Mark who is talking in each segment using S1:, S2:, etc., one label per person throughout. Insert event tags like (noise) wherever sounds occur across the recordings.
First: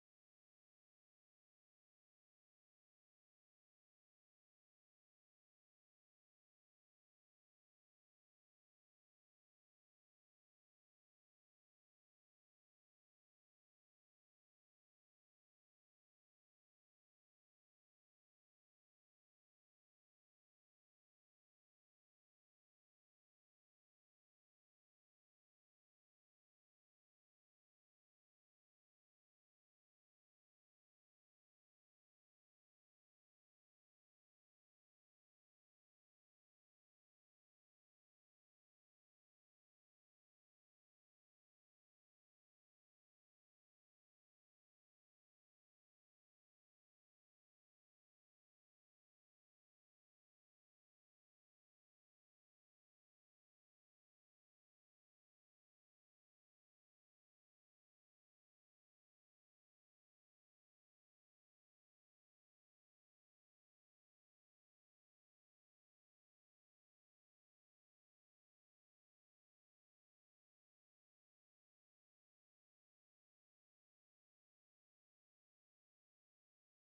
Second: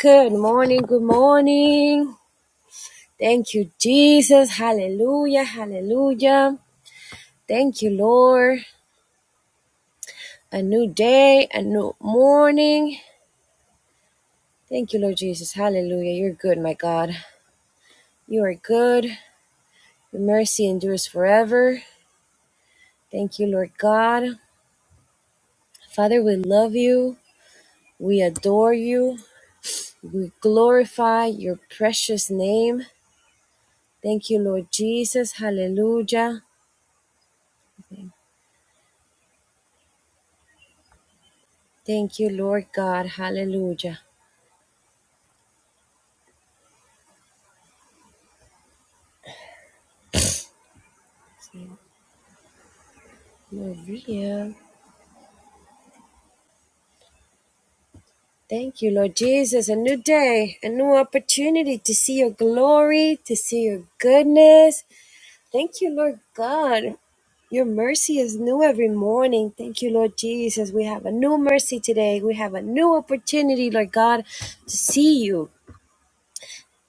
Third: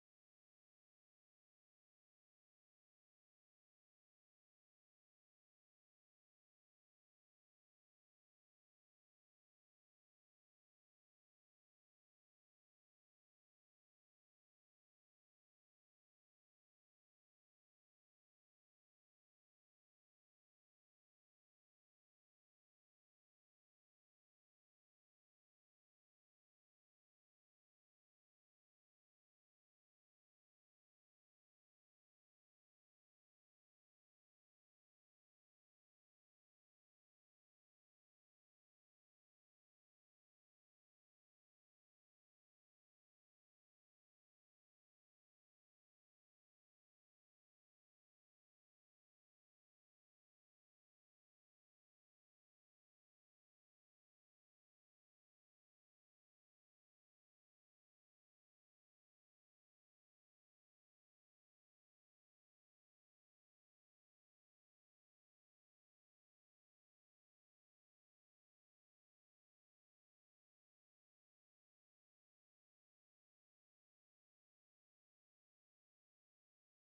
S1: Good morning, good morning. Thank you, Jesus. Hallelujah, hallelujah. Thank you, Lord. A new day, a new morning. Thank you, Lord Jesus. Hallelujah. You're good, my God. You are good. Your mercy endures forever. Thank you, Lord God. Father, we love you. We adore you. We glorify your precious name. Thank you, Lord Jesus. Hallelujah. Thank you, Lord God. Hallelujah. Maria. Thank you, Lord Jesus. A new day, a new opportunity to see your glory, to see your goodness. Thank you, Lord God. Your mercy is new every morning. Thank you, Lord Jesus. We have a new mercy today. We have a new opportunity, Lord God, to see you,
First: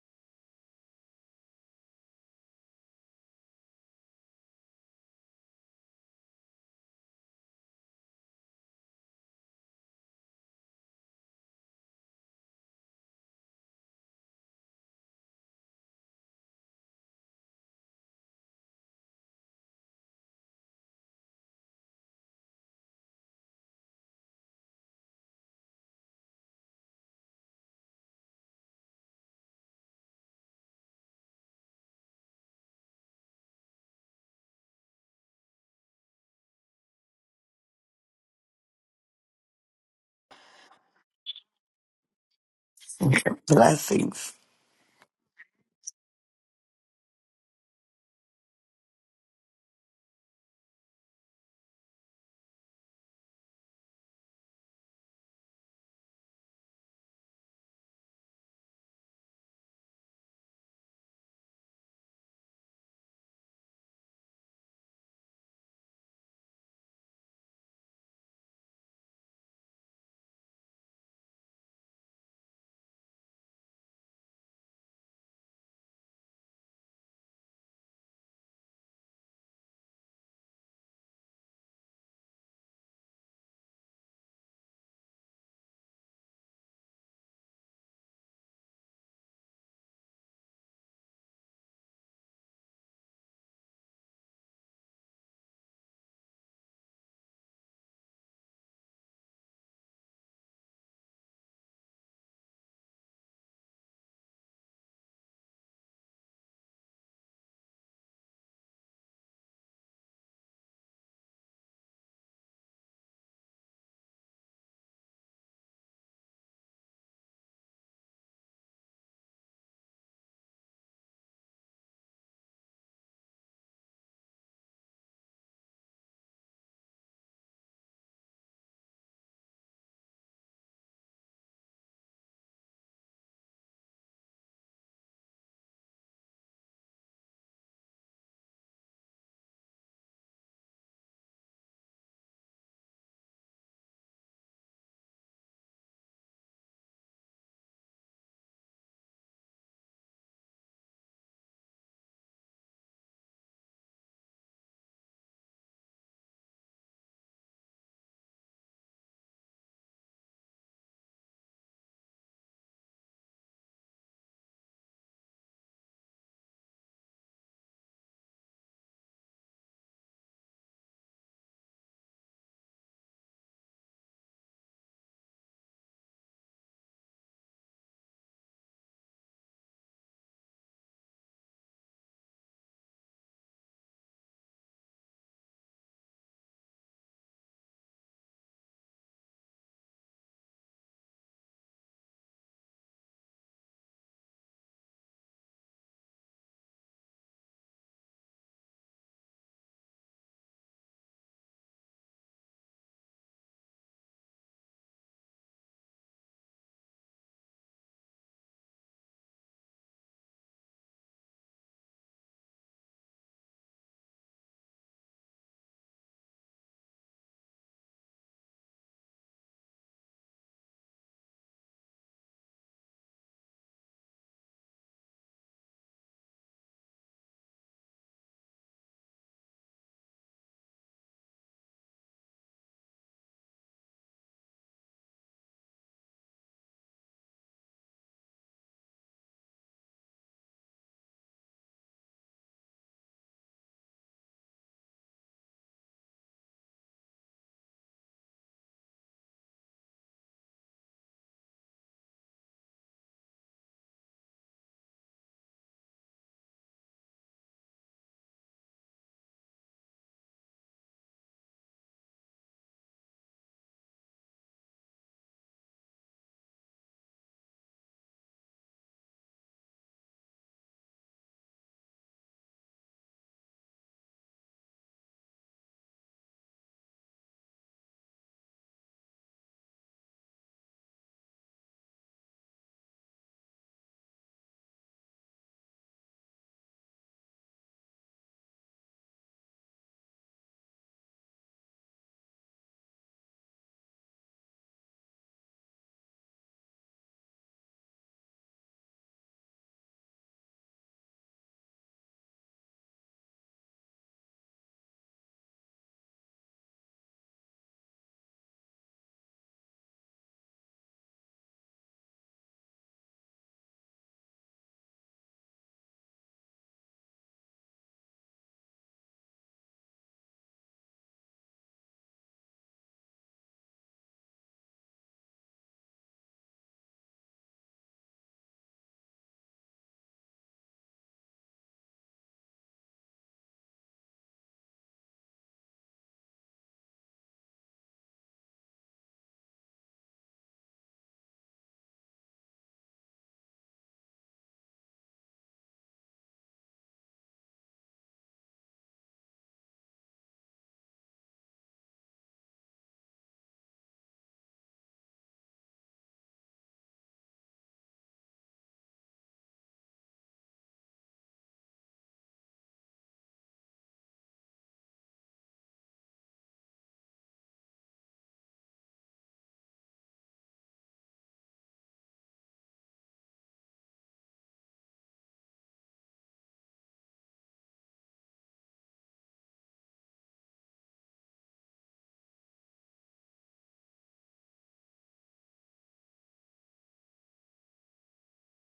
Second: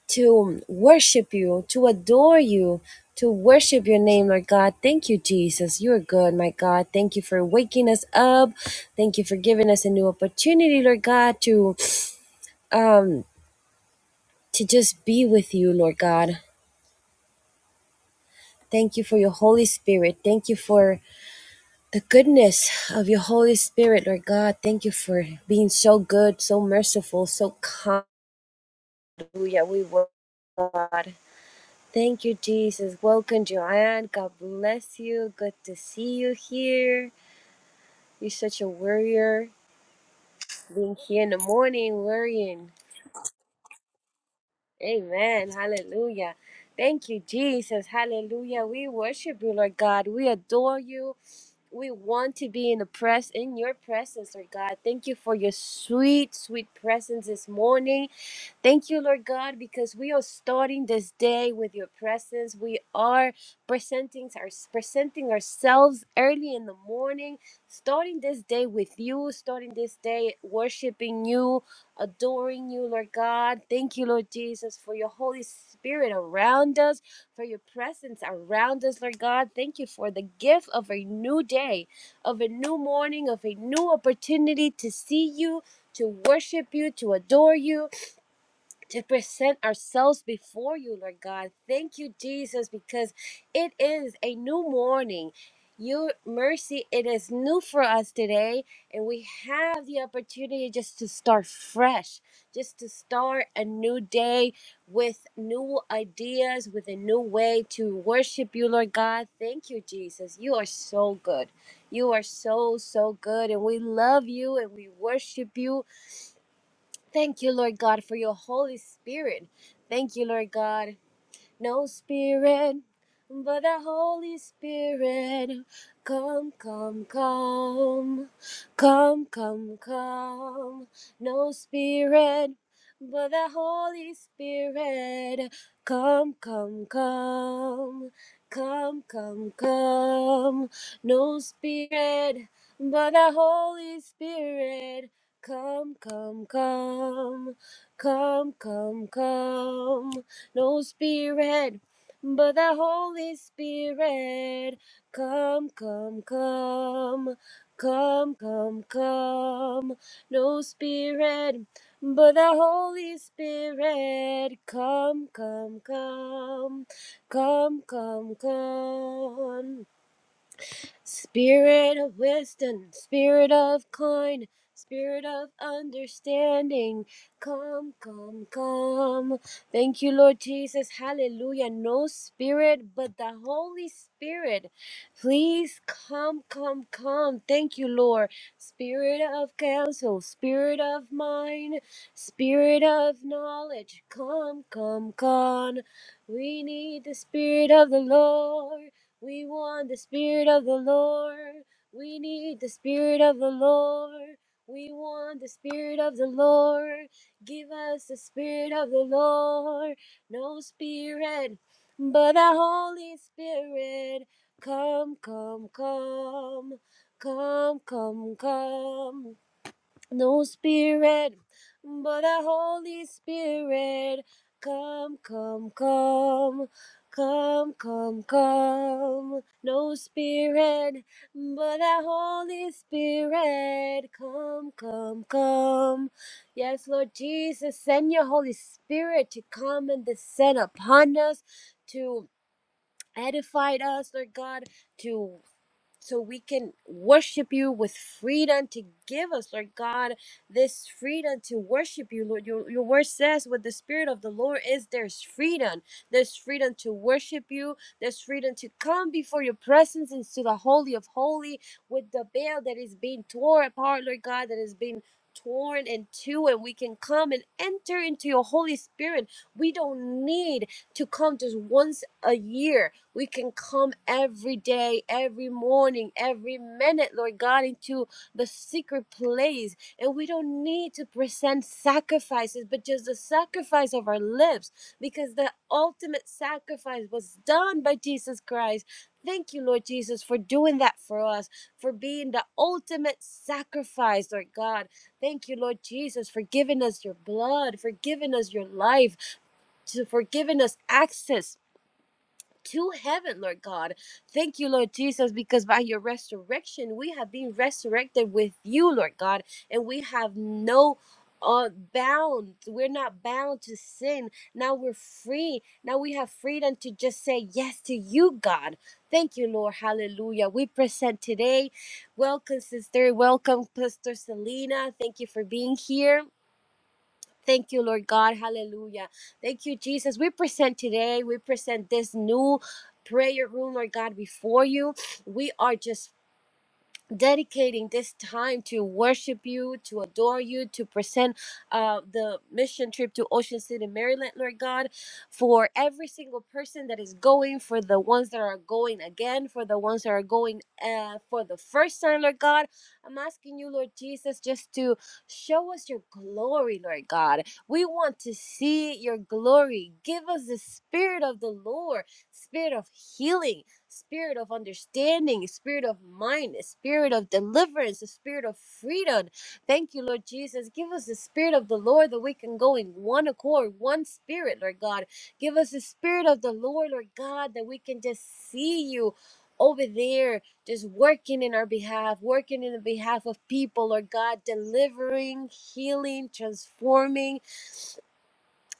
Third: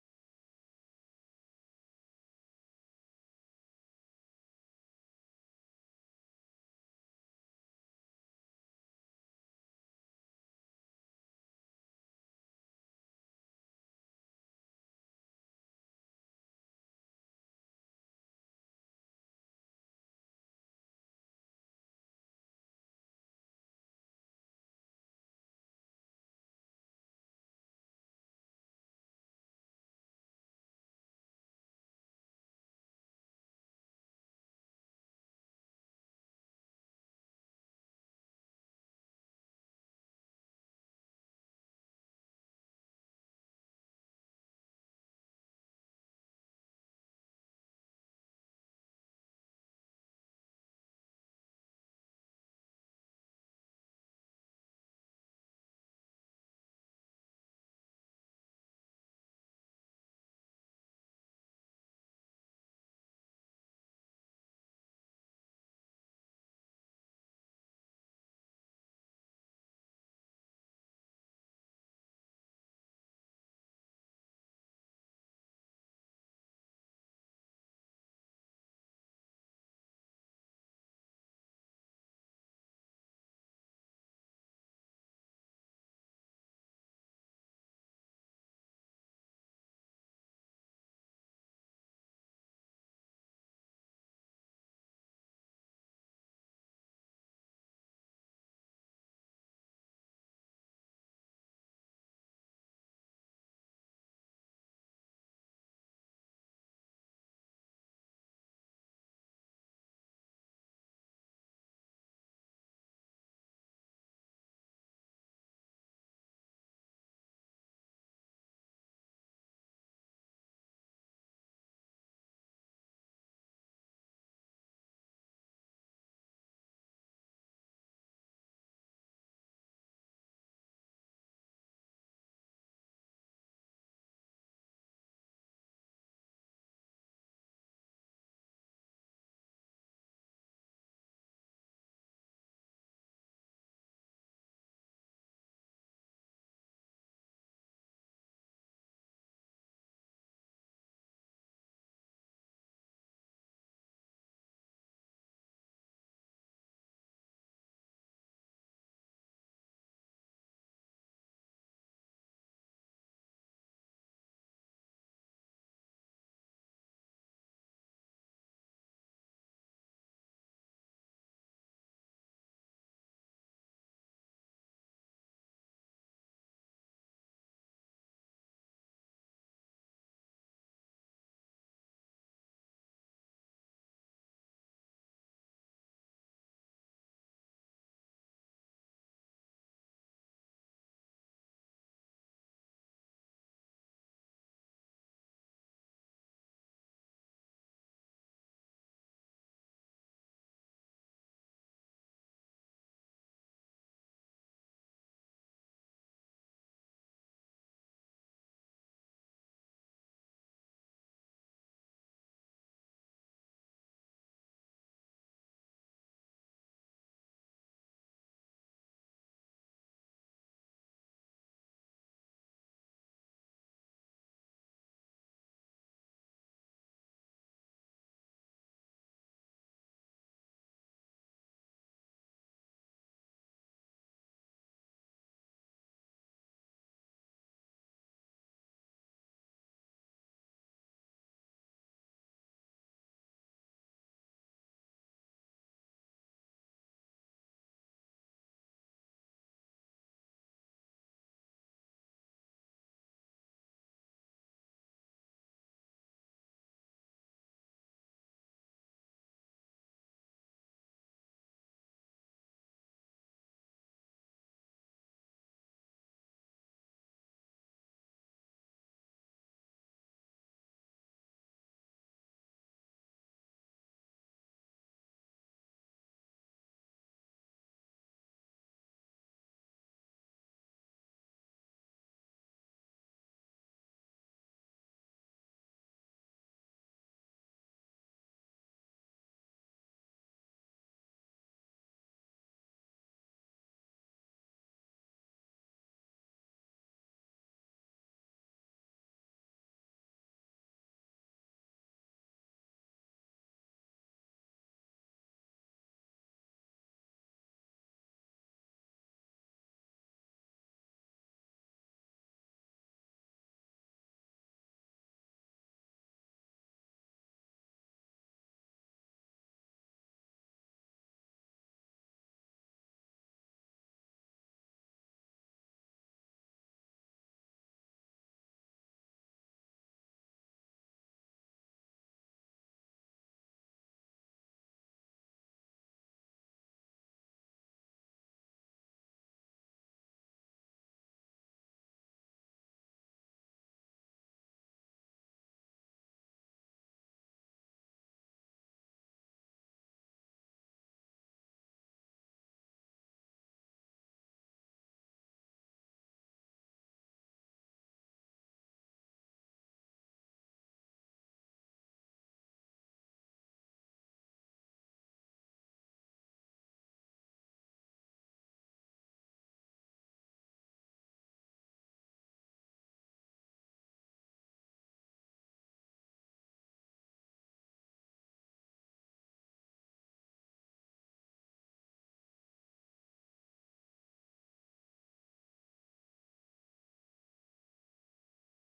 S1: to worship you, to adore you, to worship your name, Lord God. Thank you, Jesus. You are good, my God. Thank you for waking us up. Thank you for giving us a new opportunity, Lord God, to um, to just be with you, Lord God. Thank you for your Holy Spirit. Thank you for the goodness of your Holy Spirit, Lord God. Thank you for being so good, so merciful, so kind. Hallelujah. We worship you, God. Thank you, Jesus. Welcome, Joanne. God bless you. Good to see you here. You're such a warrior. Being here in the morning, worrying.
S2: (laughs) Blessings.
S1: Amen. Hallelujah. Thank you, Jesus. Hallelujah. We worship you, Lord God. We adore you. We want to be in the press in your presence, Lord God. Thank you for your sweet, sweet presence this morning. Thank you, Lord God, because we are starting this day with your presence. We are presenting, our, presenting ourselves early in the morning, starting this day with you, starting this day worshiping you, adoring you, Lord God. Thank you, Lord Jesus, for your Holy Spirit around us, for your presence around us, Lord God. Thank you for the gift of a new day, of a new morning, of a new opportunity to see you, to worship you, to adore you to present ourselves before you, Lord God. Thank you, Jesus, because it is a new morning. Your mercy, it is new for us today, and we have the opportunity just to start fresh, just to start a new day with new ideas, with a new way to worship you, Lord God. Thank you, Jesus. You are so good. You are so, so good, and we love you and we worship you Thank you, Lord God, for your Holy Spirit. Thank you, Lord God, no spirit but the Holy Spirit. Come, come, come, come, come, come, no spirit but the Holy Spirit. Come, come, come, come, come, come, no spirit but the Holy Spirit. Come, come, come, come, come, come no spirit but the Holy Spirit. Come, come, come, come, come, come, no spirit but the Holy Spirit. Come, come, come, come, come, come. Spirit of wisdom, spirit of kind, spirit of understanding, come, come, come. Thank you, Lord Jesus. Hallelujah. No spirit but the Holy Spirit. Please come, come, come. Thank you, Lord. Spirit of counsel, spirit of mind, spirit of knowledge, come, come, come. We need the spirit of the Lord. We want the Spirit of the Lord. We need the Spirit of the Lord. We want the Spirit of the Lord. Give us the Spirit of the Lord. No Spirit, but the Holy Spirit. Come, come, come. Come, come, come. No spirit, but a Holy Spirit. Come, come, come. Come, come, come. No spirit, but a Holy Spirit. Come, come, come. Yes, Lord Jesus, send your Holy Spirit to come and descend upon us, to edify us, Lord God, to so we can worship you with freedom to give us, Lord God, this freedom to worship you, Lord. Your, your word says, "What the Spirit of the Lord is, there's freedom. There's freedom to worship you. There's freedom to come before your presence into the Holy of Holy with the veil that is being torn apart, Lord God, that is being torn in two, and we can come and enter into your Holy Spirit. We don't need to come just once a year we can come every day, every morning, every minute, Lord God, into the secret place. And we don't need to present sacrifices, but just the sacrifice of our lips, because the ultimate sacrifice was done by Jesus Christ. Thank you, Lord Jesus, for doing that for us, for being the ultimate sacrifice, Lord God. Thank you, Lord Jesus, for giving us your blood, for giving us your life, to- for giving us access to heaven, Lord God. Thank you, Lord Jesus, because by your resurrection, we have been resurrected with you, Lord God, and we have no uh, bound. We're not bound to sin. Now we're free. Now we have freedom to just say yes to you, God. Thank you, Lord. Hallelujah. We present today. Welcome, sister. Welcome, Pastor Selena. Thank you for being here. Thank you, Lord God. Hallelujah. Thank you, Jesus. We present today, we present this new prayer room, Lord God, before you. We are just dedicating this time to worship you, to adore you, to present uh, the mission trip to Ocean City, Maryland, Lord God, for every single person that is going, for the ones that are going again, for the ones that are going uh, for the first time, Lord God. I'm asking you, Lord Jesus, just to show us your glory, Lord God. We want to see your glory. Give us the spirit of the Lord, spirit of healing spirit of understanding, spirit of mind, a spirit of deliverance, a spirit of freedom. Thank you, Lord Jesus. Give us the spirit of the Lord that we can go in one accord, one spirit, Lord God. Give us the spirit of the Lord, Lord God, that we can just see you over there, just working in our behalf, working in the behalf of people, Lord God, delivering, healing, transforming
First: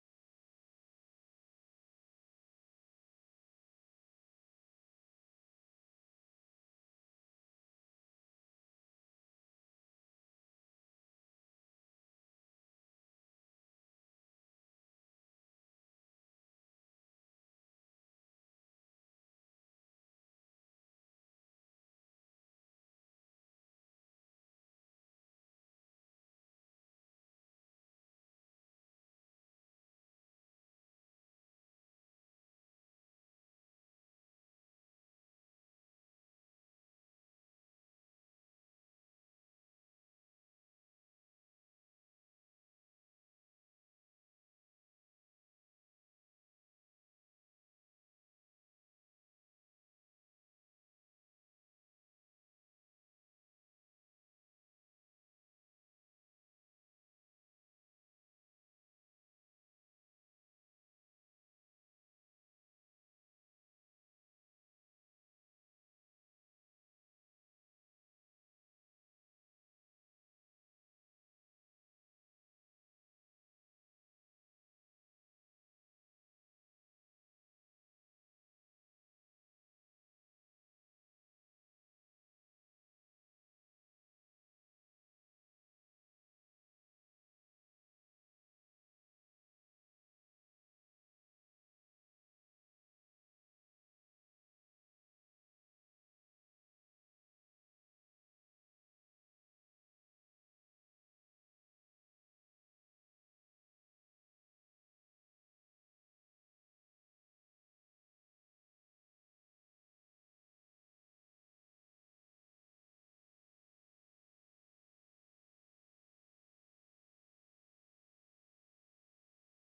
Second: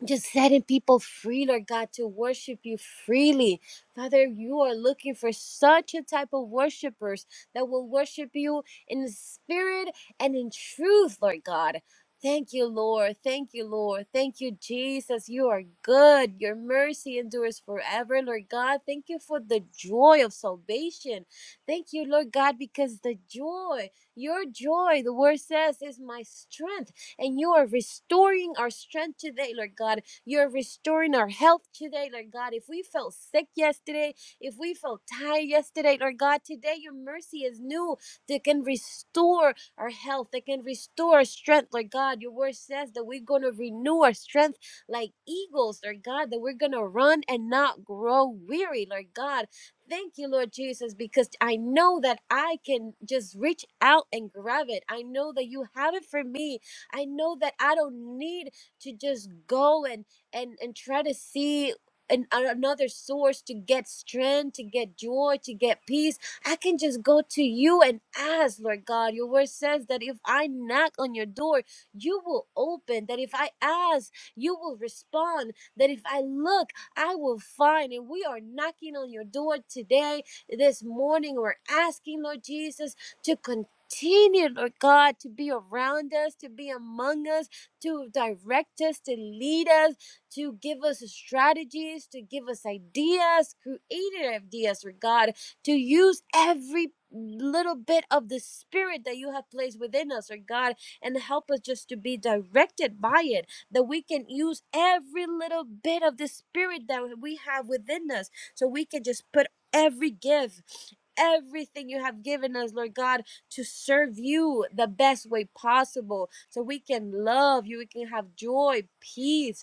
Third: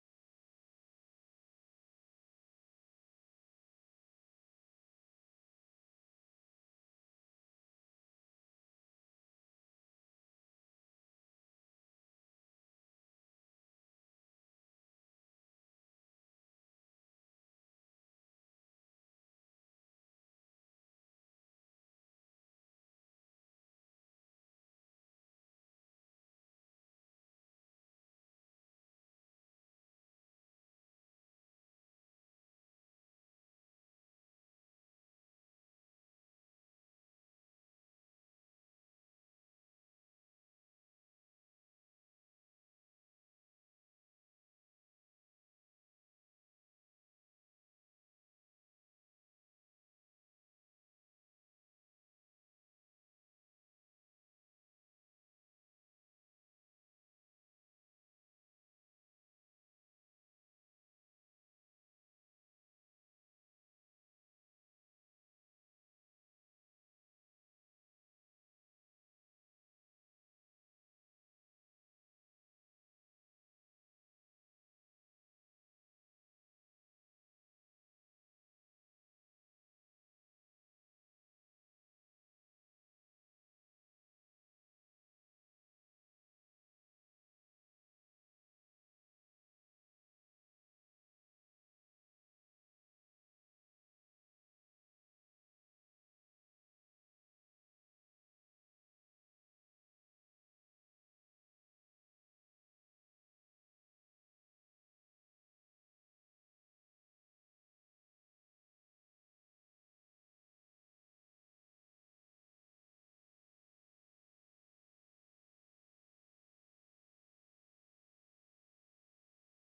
S1: just setting people free, Lord God, to worship you freely. Father, you are looking for such a type of worshipers that will worship you in spirit and in truth, Lord God. Thank you, Lord. Thank you, Lord. Thank you, Jesus. You are good. Your mercy endures forever, Lord God. Thank you for the joy of salvation. Thank you, Lord God, because the joy, your joy, the word says, is my strength. And you are restoring our strength today, Lord God. You're restoring our health today, Lord God. If we felt sick yesterday, if we felt tired yesterday, Lord God, today your mercy is new that can restore our health, that can restore our strength, Lord God. Your word says that we're going to renew our strength like eagles, Lord God, that we're going to run and not grow weary, Lord God. Thank you, Lord Jesus, because I know that I can just reach out and grab it. I know that you have it for me I know that I don't need to just go and and and try to see an, another source to get strength, to get joy, to get peace. I can just go to you and ask, Lord God. Your word says that if I knock on your door, you will open. That if I ask, you will respond. That if I look, I will find. And we are knocking on your door today, this morning. We're asking, Lord Jesus, to continue continue, Lord God, to be around us, to be among us, to direct us, to lead us, to give us strategies, to give us ideas, creative ideas, Lord God, to use every little bit of the spirit that you have placed within us, Lord God, and help us just to be directed by it, that we can use every little bit of the spirit that we have within us, so we can just put every gift everything you have given us, Lord God to serve you the best way possible so we can love you, we can have joy, peace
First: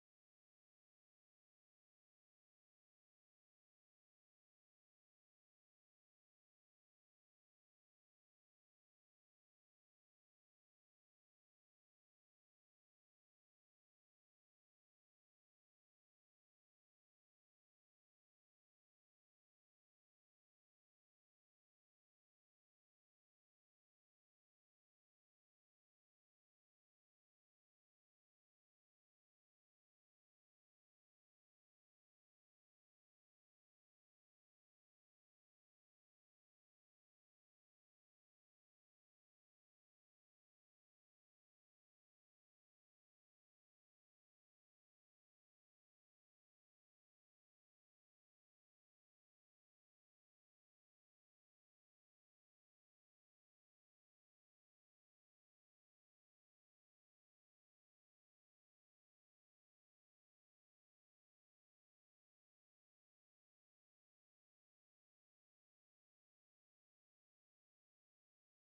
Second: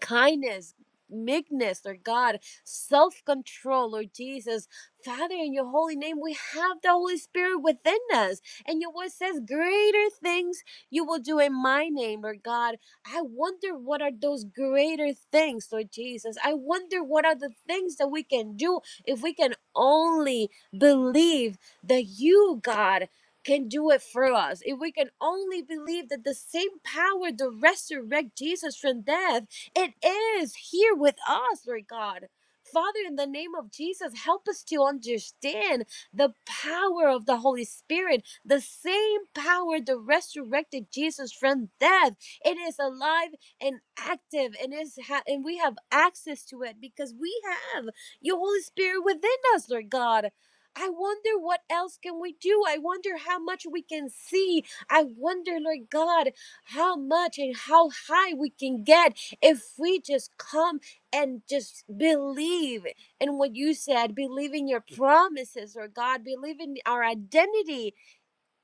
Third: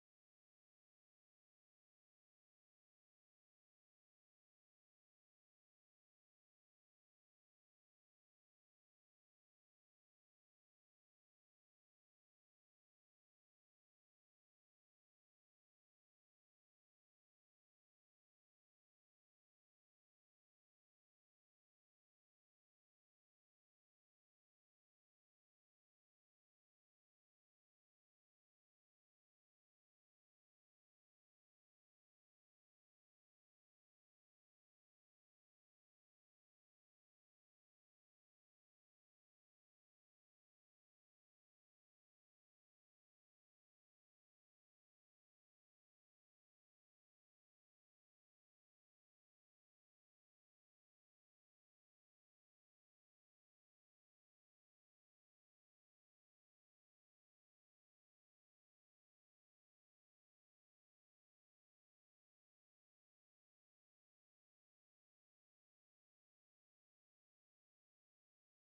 S1: kindness, meekness, Lord God, self control, Lord Jesus. Father, in your holy name, we have the Holy Spirit within us. And your word says, Greater things you will do in my name, Lord God. I wonder what are those greater things, Lord Jesus. I wonder what are the things that we can do if we can only believe that you, God, can do it for us. If we can only believe that the same power that resurrected Jesus from death it is here with us, Lord God. Father, in the name of Jesus, help us to understand the power of the Holy Spirit, the same power that resurrected Jesus from death. It is alive and active, and is ha- and we have access to it because we have your Holy Spirit within us, Lord God. I wonder what else can we do. I wonder how much we can see. I wonder, Lord God, how much and how high we can get if we just come and just believe in what you said, believe in your promises, or God, believe in our identity,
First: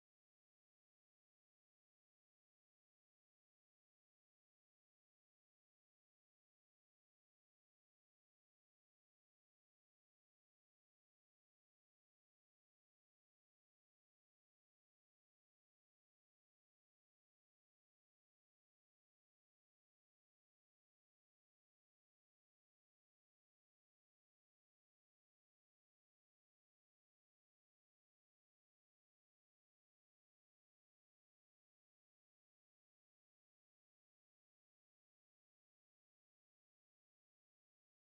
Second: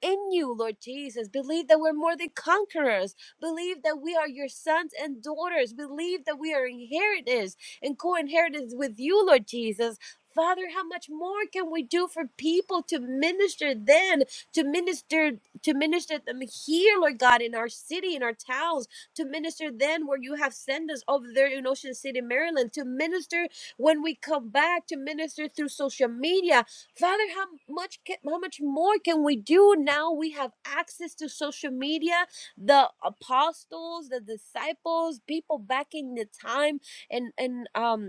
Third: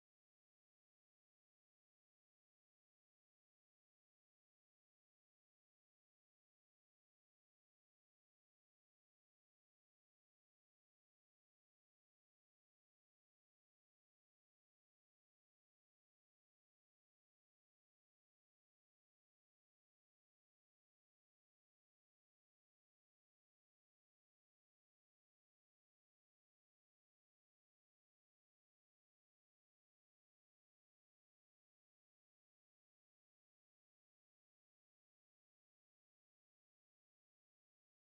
S1: in you, Lord Jesus. Believe that we're more than conquerors. Believe that we are your sons and daughters. Believe that we are inheritors and co inheritors with you, Lord Jesus. Father, how much more can we do for people to minister then, to minister, to minister them here, Lord God, in our city, in our towns, to minister then where you have sent us over there in Ocean City, Maryland, to minister when we come back, to minister through social media, Father, how much can, how much more can we do now? We have access to social media, the apostles, the disciples, people back in the time, and and um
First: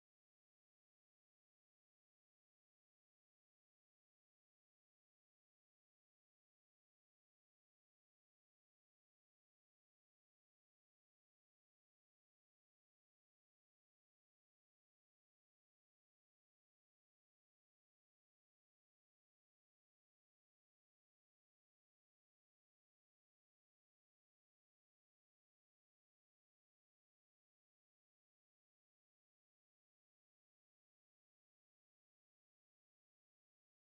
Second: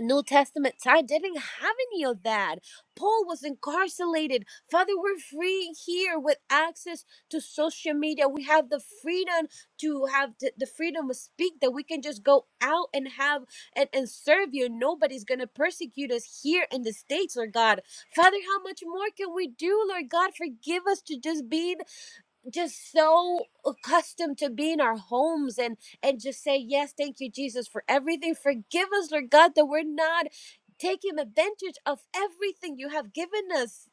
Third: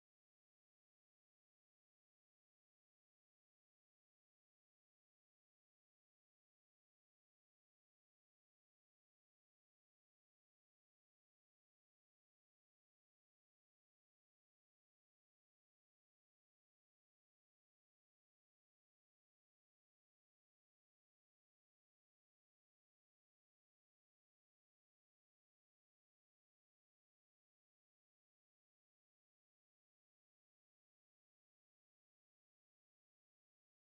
S1: New Testament time didn't have any of that. Paul was incarcerated. Father, we're free here with access to social media. We have the freedom to have th- the freedom to speak that we can just go out and have and, and serve you. Nobody's going to persecute us here in the States, Lord God. Father, how much more can we do, Lord God? Forgive us to just be just so accustomed to being our homes and and just say yes thank you jesus for everything forgive us lord god that we're not taking advantage of everything you have given us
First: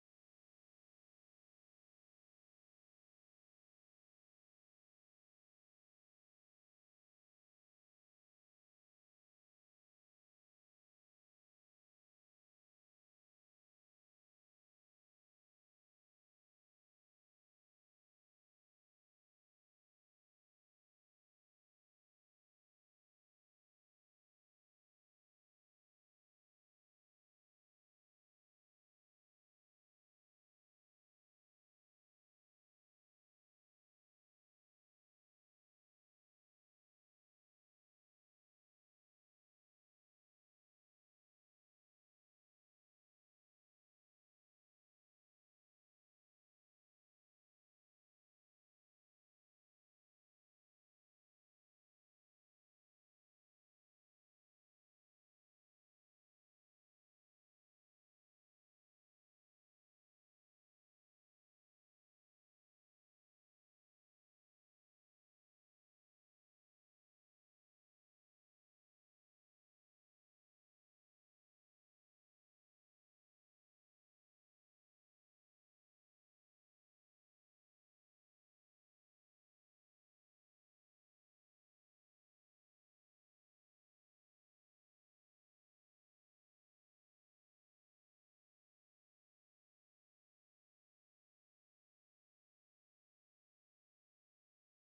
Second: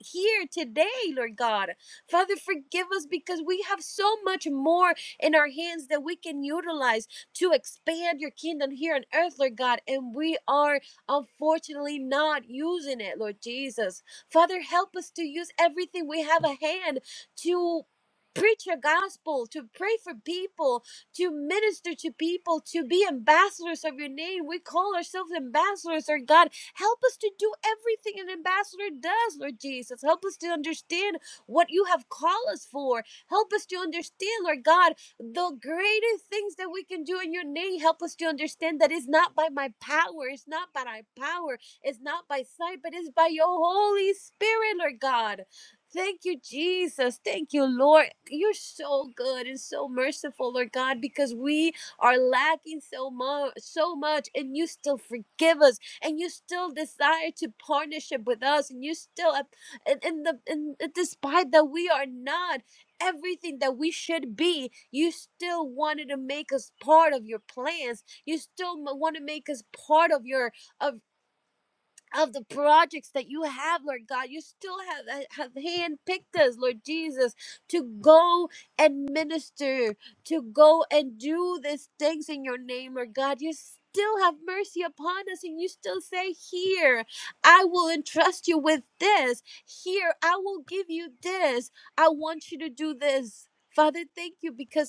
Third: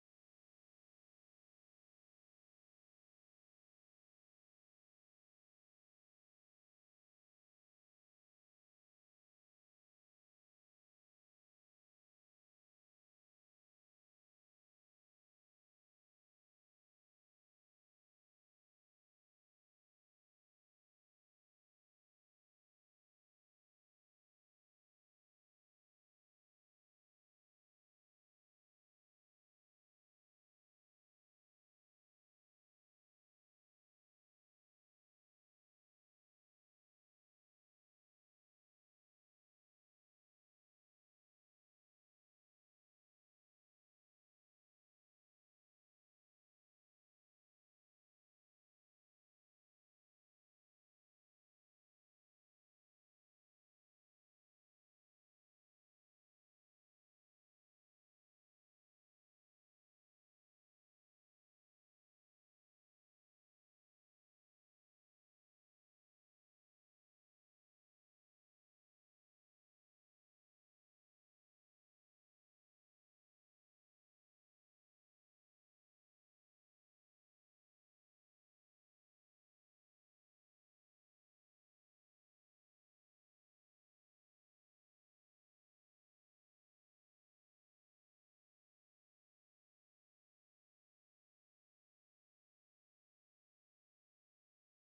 S1: here today, Lord God. Father, forgive us because we have so much more in our hands that we can utilize to expand your kingdom here on earth, Lord God, and we are unfortunately not using it, Lord Jesus. Father, help us to use everything we have a hand to. Preach your gospel, to pray for people, to minister to people, to be ambassadors of your name. We call ourselves ambassadors, Lord God Help us to do everything an ambassador does, Lord Jesus. Help us to understand what you have called us for. Help us to understand, Lord God, the greatest things that we can do in your name. Help us to understand that it's not by my power, it's not by my power, it's not by sight, but it's by your Holy Spirit, Lord God. Thank you, Jesus. Thank you, Lord. You're so good and so merciful, Lord God, because we are lacking so much, so much, and you still forgive us and you still desire to partnership with us and you still have- and in the and despite that we are not everything that we should be you still wanted to make us part of your plans you still want to make us part of your of of the projects that you have, Lord God. You still have, have handpicked us, Lord Jesus, to go and minister, to go and do these things in your name, Lord God. You still have mercy upon us, and you still say, Here, I will entrust you with this. Here, I will give you this. I want you to do this. Father, thank you because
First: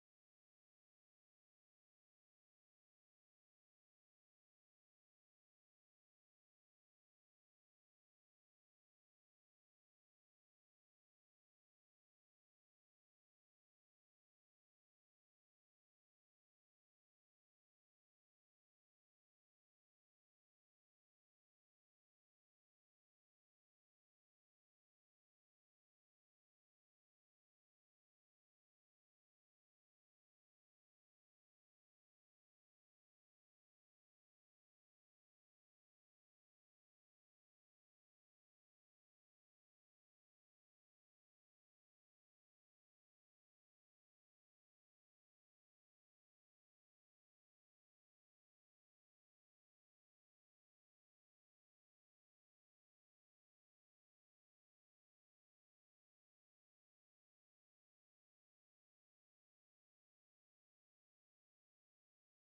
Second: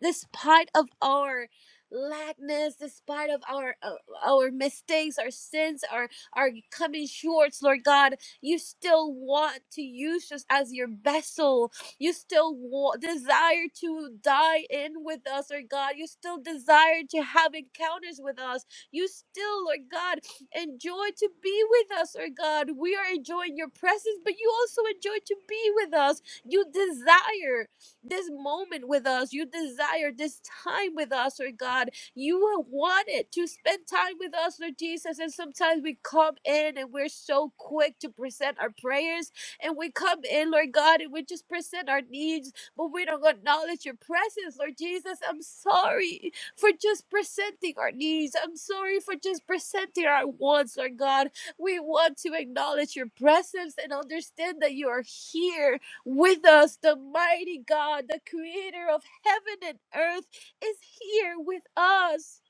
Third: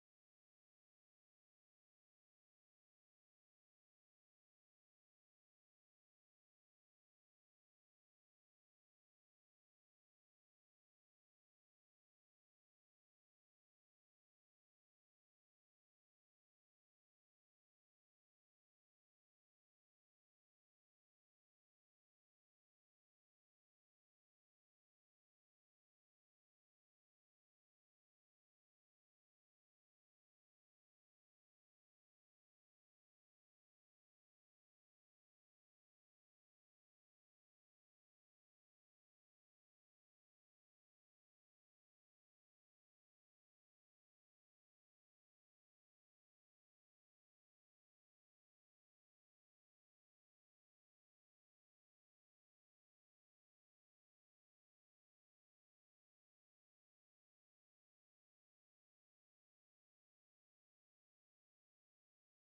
S1: despite of our lackness despite of our uh, our mistakes our sins our our coming shorts lord god you still want to use us as your vessel you still wa- desire to die in with us lord god you still desire to have encounters with us you still lord god enjoy to be with us lord god we are enjoying your presence but you also enjoy to be with us you desire this moment with us. You desire this time with us, Lord God. You wanted to spend time with us, Lord Jesus. And sometimes we come in and we're so quick to present our prayers. And we come in, Lord God, and we just present our needs, but we don't acknowledge your presence, Lord Jesus. I'm sorry for just presenting our needs. I'm sorry for just presenting our wants, Lord God. We want to acknowledge your presence and understand that you are here with us, the mighty God, the creator of heaven and earth, is here with us,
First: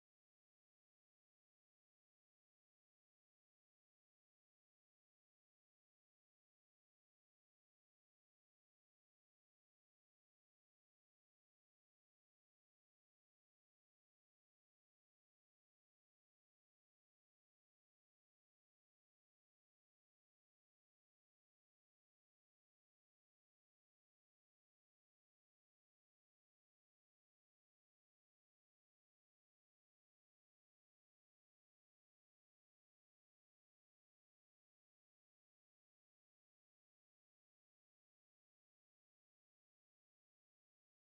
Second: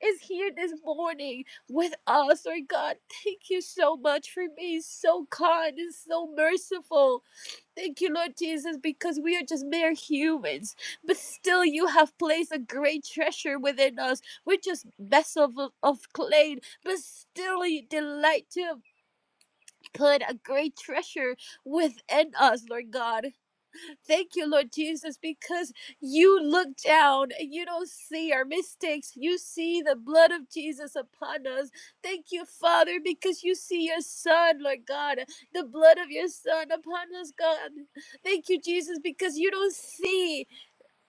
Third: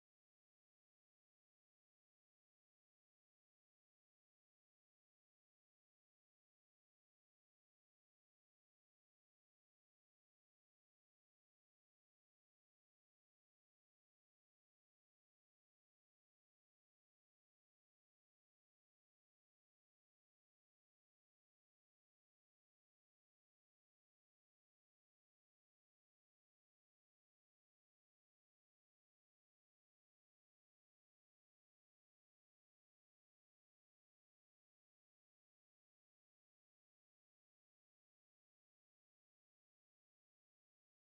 S1: is here this morning with us. Lord God, thank you so much for being so kind and so merciful. Thank you, Lord Jesus, because we are just mere humans, but still you have placed a great treasure within us. We're just vessels of, of clay, but still you delight to have put a great treasure within us, Lord God. Thank you, Lord Jesus, because you look down and you don't see our mistakes. You see the blood of Jesus upon us. Thank you, Father, because you see your Son, Lord God, the blood of your Son upon us, God. Thank you, Jesus, because you don't see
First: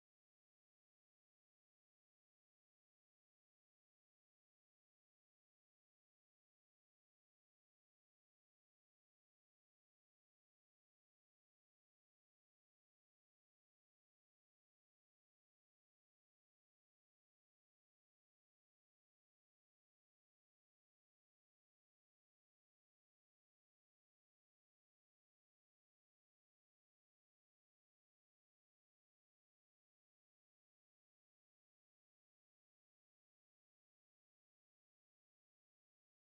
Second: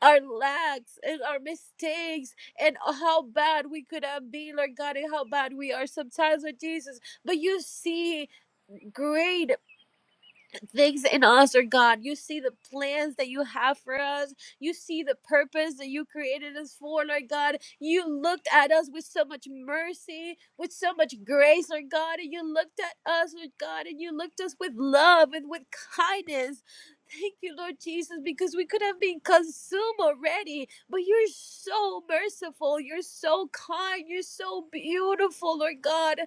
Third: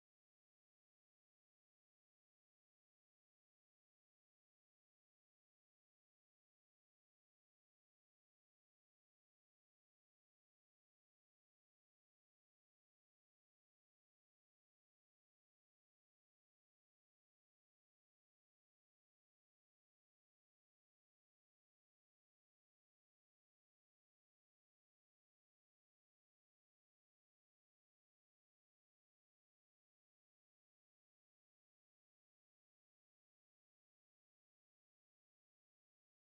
S1: our lacks and our mistakes and how bad we could have been, Lord God, and how bad we are sometimes, Lord Jesus. But you see great things in us, or God. You see the plans that you have for us. You see the purpose that you created us for, Lord God. You looked at us with so much mercy, with so much grace, Lord God. And you looked at us, Lord God, and you looked us with love and with kindness. Thank you, Lord Jesus, because we could have been consumed already, but you're so merciful. You're so kind. You're so beautiful, Lord God.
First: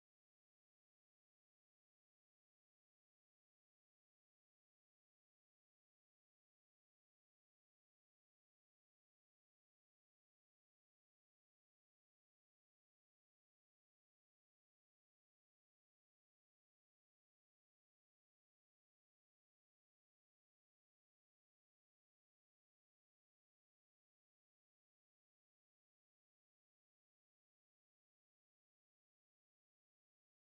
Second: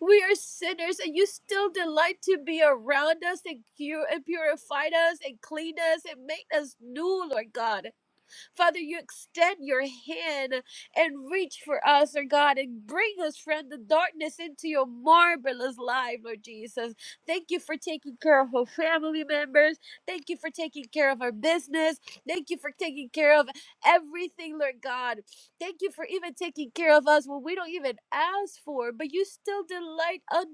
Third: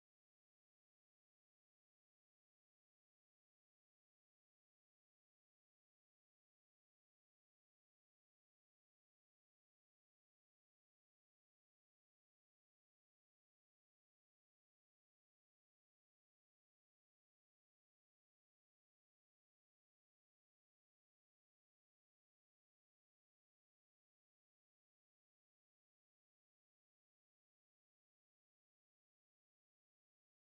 S1: We are sinners, and you still delight to be around us and cure and purify us and clean us and make us new, Lord God. Father, you extend your hand and reach for us, Lord God, and bring us from the darkness into your marvelous life, Lord Jesus. Thank you for taking care of our family members. Thank you for taking care of our business. Thank you for taking care of everything, Lord God. Thank you for even taking care of us when we don't even ask for, but you still delight on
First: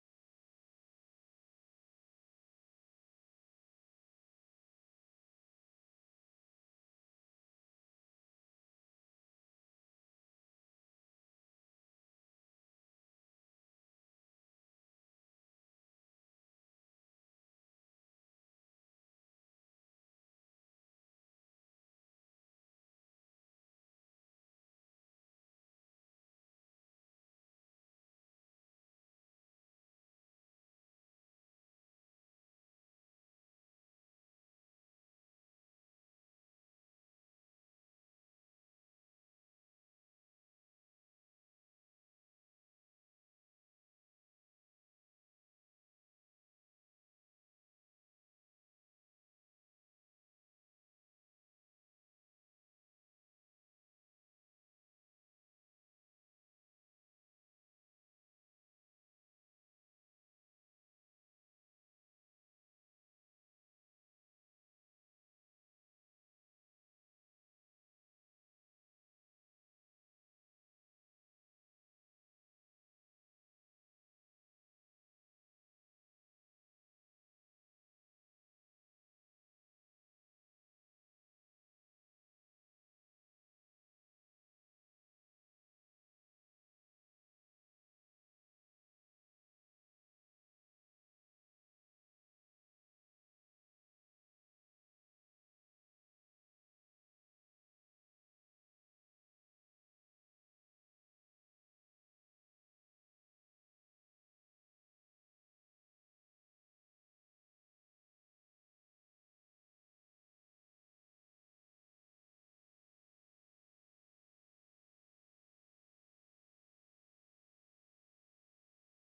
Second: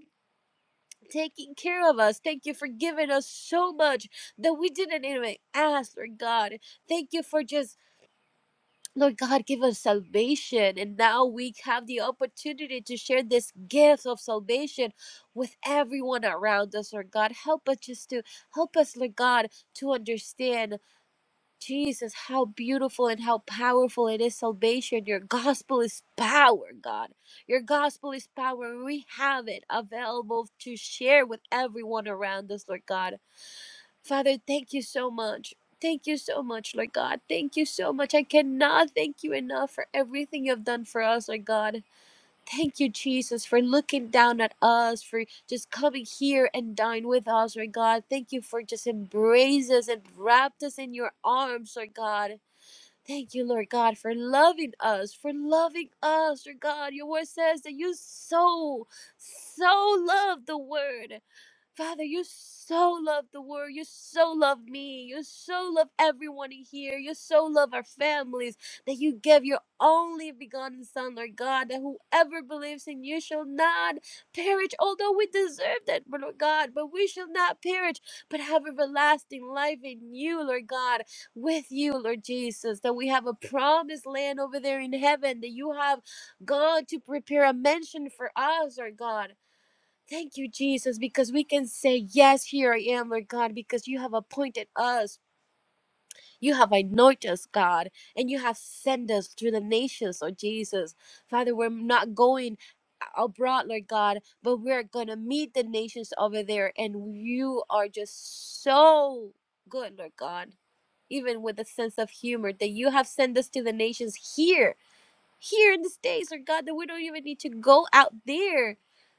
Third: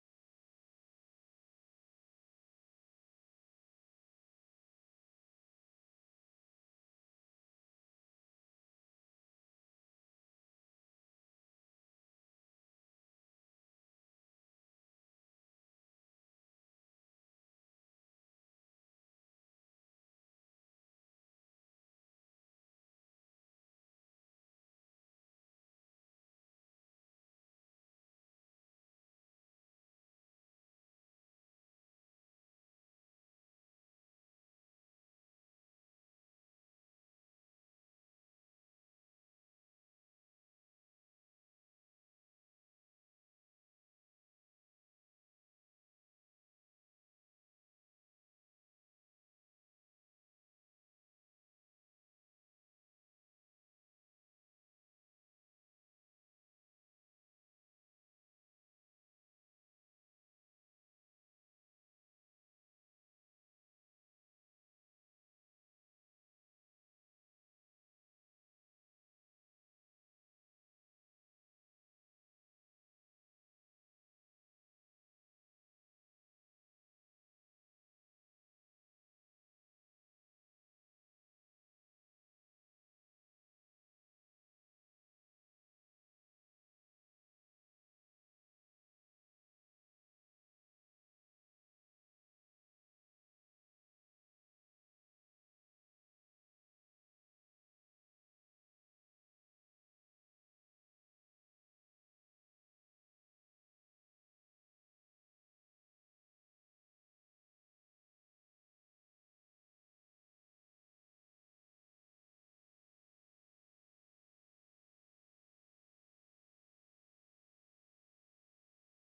S1: taking care of us. Thank you for giving us so much that we didn't even ask, Lord God. Thank you for just Lord God, give us salvation. And now we have the opportunity to share this gift of salvation with everyone around us, Lord God. Help us just to help us, Lord God, to understand, Jesus, how beautiful and how powerful it is salvation. Your gospel is power, God. Your gospel is power. and We have it available to share with everyone around us, Lord God. Father, thank you so much. Thank you so much, Lord God. Thank you so much. I cannot thank you enough for everything you've done for us, Lord God. Thank you, Jesus, for looking down at us, for just coming here and dine with us, Lord God. Thank you for just embrace us and wrapped us in your arms, Lord God. Thank you, Lord God, for loving us, for loving us, Lord God. Your word says that you so, so love the word. Father, you so love the world. You so love me. You so love everyone in here. You so love our families that you give your only begotten Son, Lord God, that whoever believes in you shall not perish, although we deserve that, but Lord God, but we shall not perish, but have everlasting life in you, Lord God, with you, Lord Jesus, that we have a promised land over there in heaven, that you have gone to prepare a mansion for us, Lord God Thank you, Jesus, because we can say, Yes, here I am, Lord God, because you have appointed us. You have anointed us, God, and you have sent us through the nations, Lord Jesus. Father, we're not going abroad, Lord God, but we're going to meet the nations over there, and you are just so good, Lord God. Even with a sense of humor, that you have sent us to the nations here here in the States, Lord God, that we don't even need to go out there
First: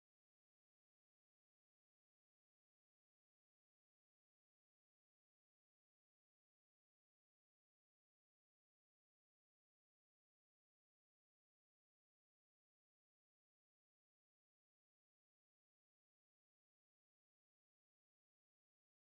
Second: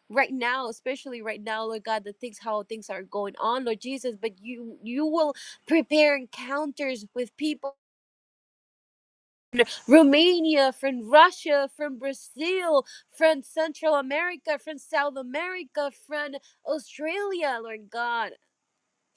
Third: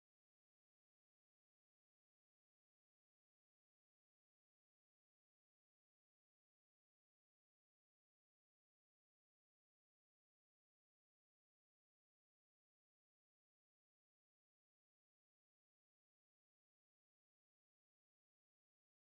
S1: right now, especially right now, Lord God, the things how things are going on, Lord Jesus, but you you will prepare encounters with people Romania, from Russia, from Brazil, from Central America, from South America, from Australia, Lord God.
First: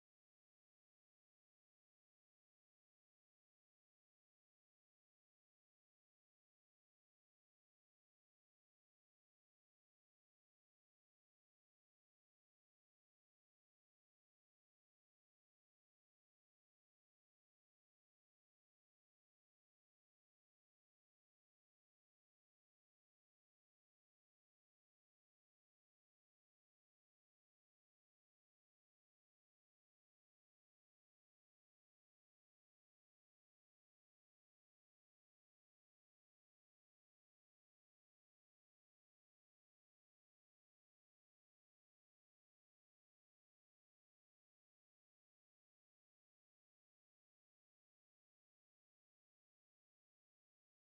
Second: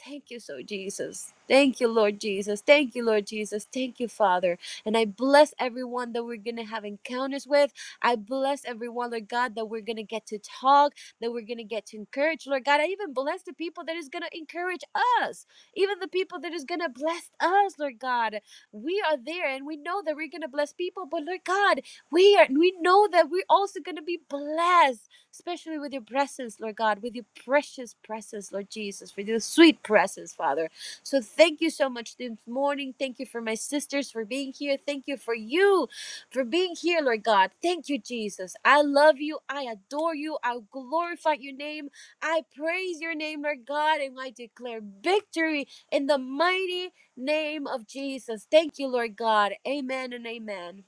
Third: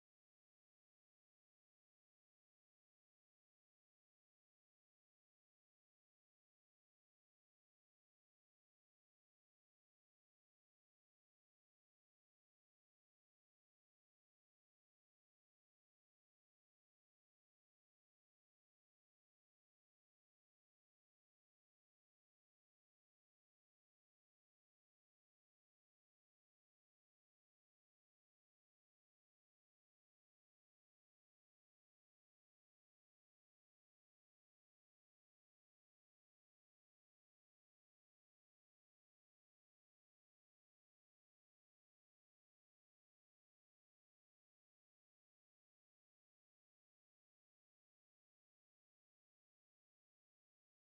S1: Thank you, so Jesus. Thank you, Lord Jesus. Thank you, Lord Jesus. Thank you, Father. And I bless everyone that we're going to have encounters with. I bless everyone, Lord God, that we're going to get to talk, that we're going to get to encourage. Lord God, I even bless the people that is going to encourage us, even the people that is going to bless us, Lord God. We are there and we know that we're going to bless people, but Lord God, we are we know that we're also going to be blessed especially with your presence, Lord God, with your precious presence, Lord Jesus, with your sweet presence, Father. So thank you so much this morning. Thank you for my sisters for being here. Thank you for you for being here, Lord God. Thank you, Jesus. I love you. I adore you. I glorify your name. I praise your name, Lord God, and I declare victory in the mighty name of Jesus. Thank you, Lord God. Amen and amen.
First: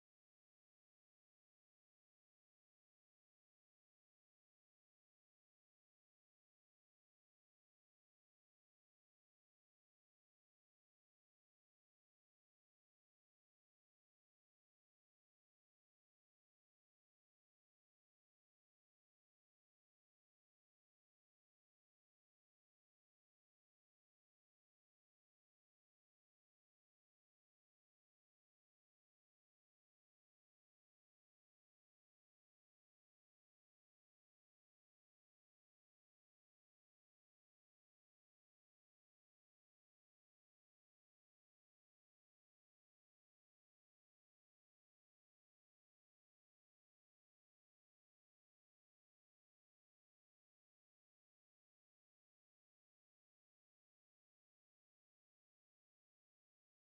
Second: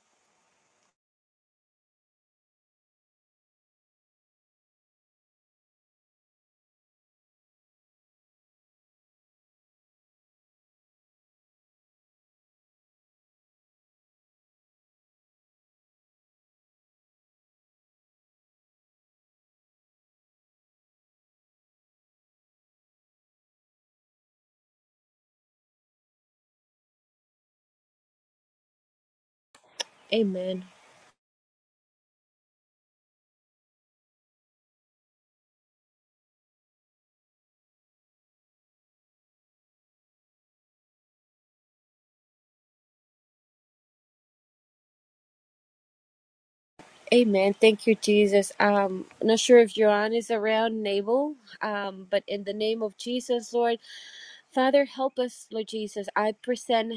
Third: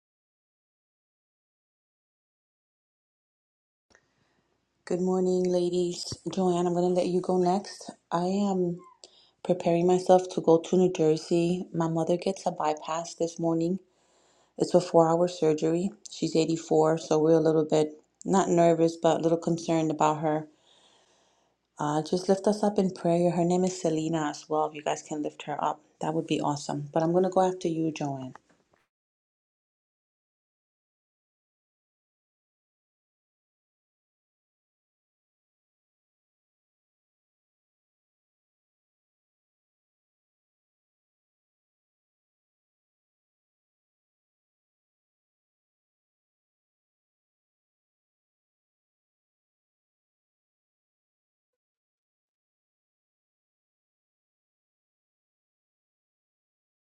S3: Good morning, ladies. Joanne, I'm going to let you go next. I am preparing myself to go to New Jersey. My mother gets a bypass this morning. It's a four hour surgery. She's 84, so we're a little bit not nervous, but a little concerned about her. Uh, just lift us up in prayer. Her name is Selena as well. If you guys can lift her up, that would be awesome. But I'm going to go after you, Joanne.
S1: Amen. Amen. Thank you, Jesus. Um, not sure if Joanne is around and able, um, but in the name of Jesus, Lord, Father, help us, Lord Jesus. I present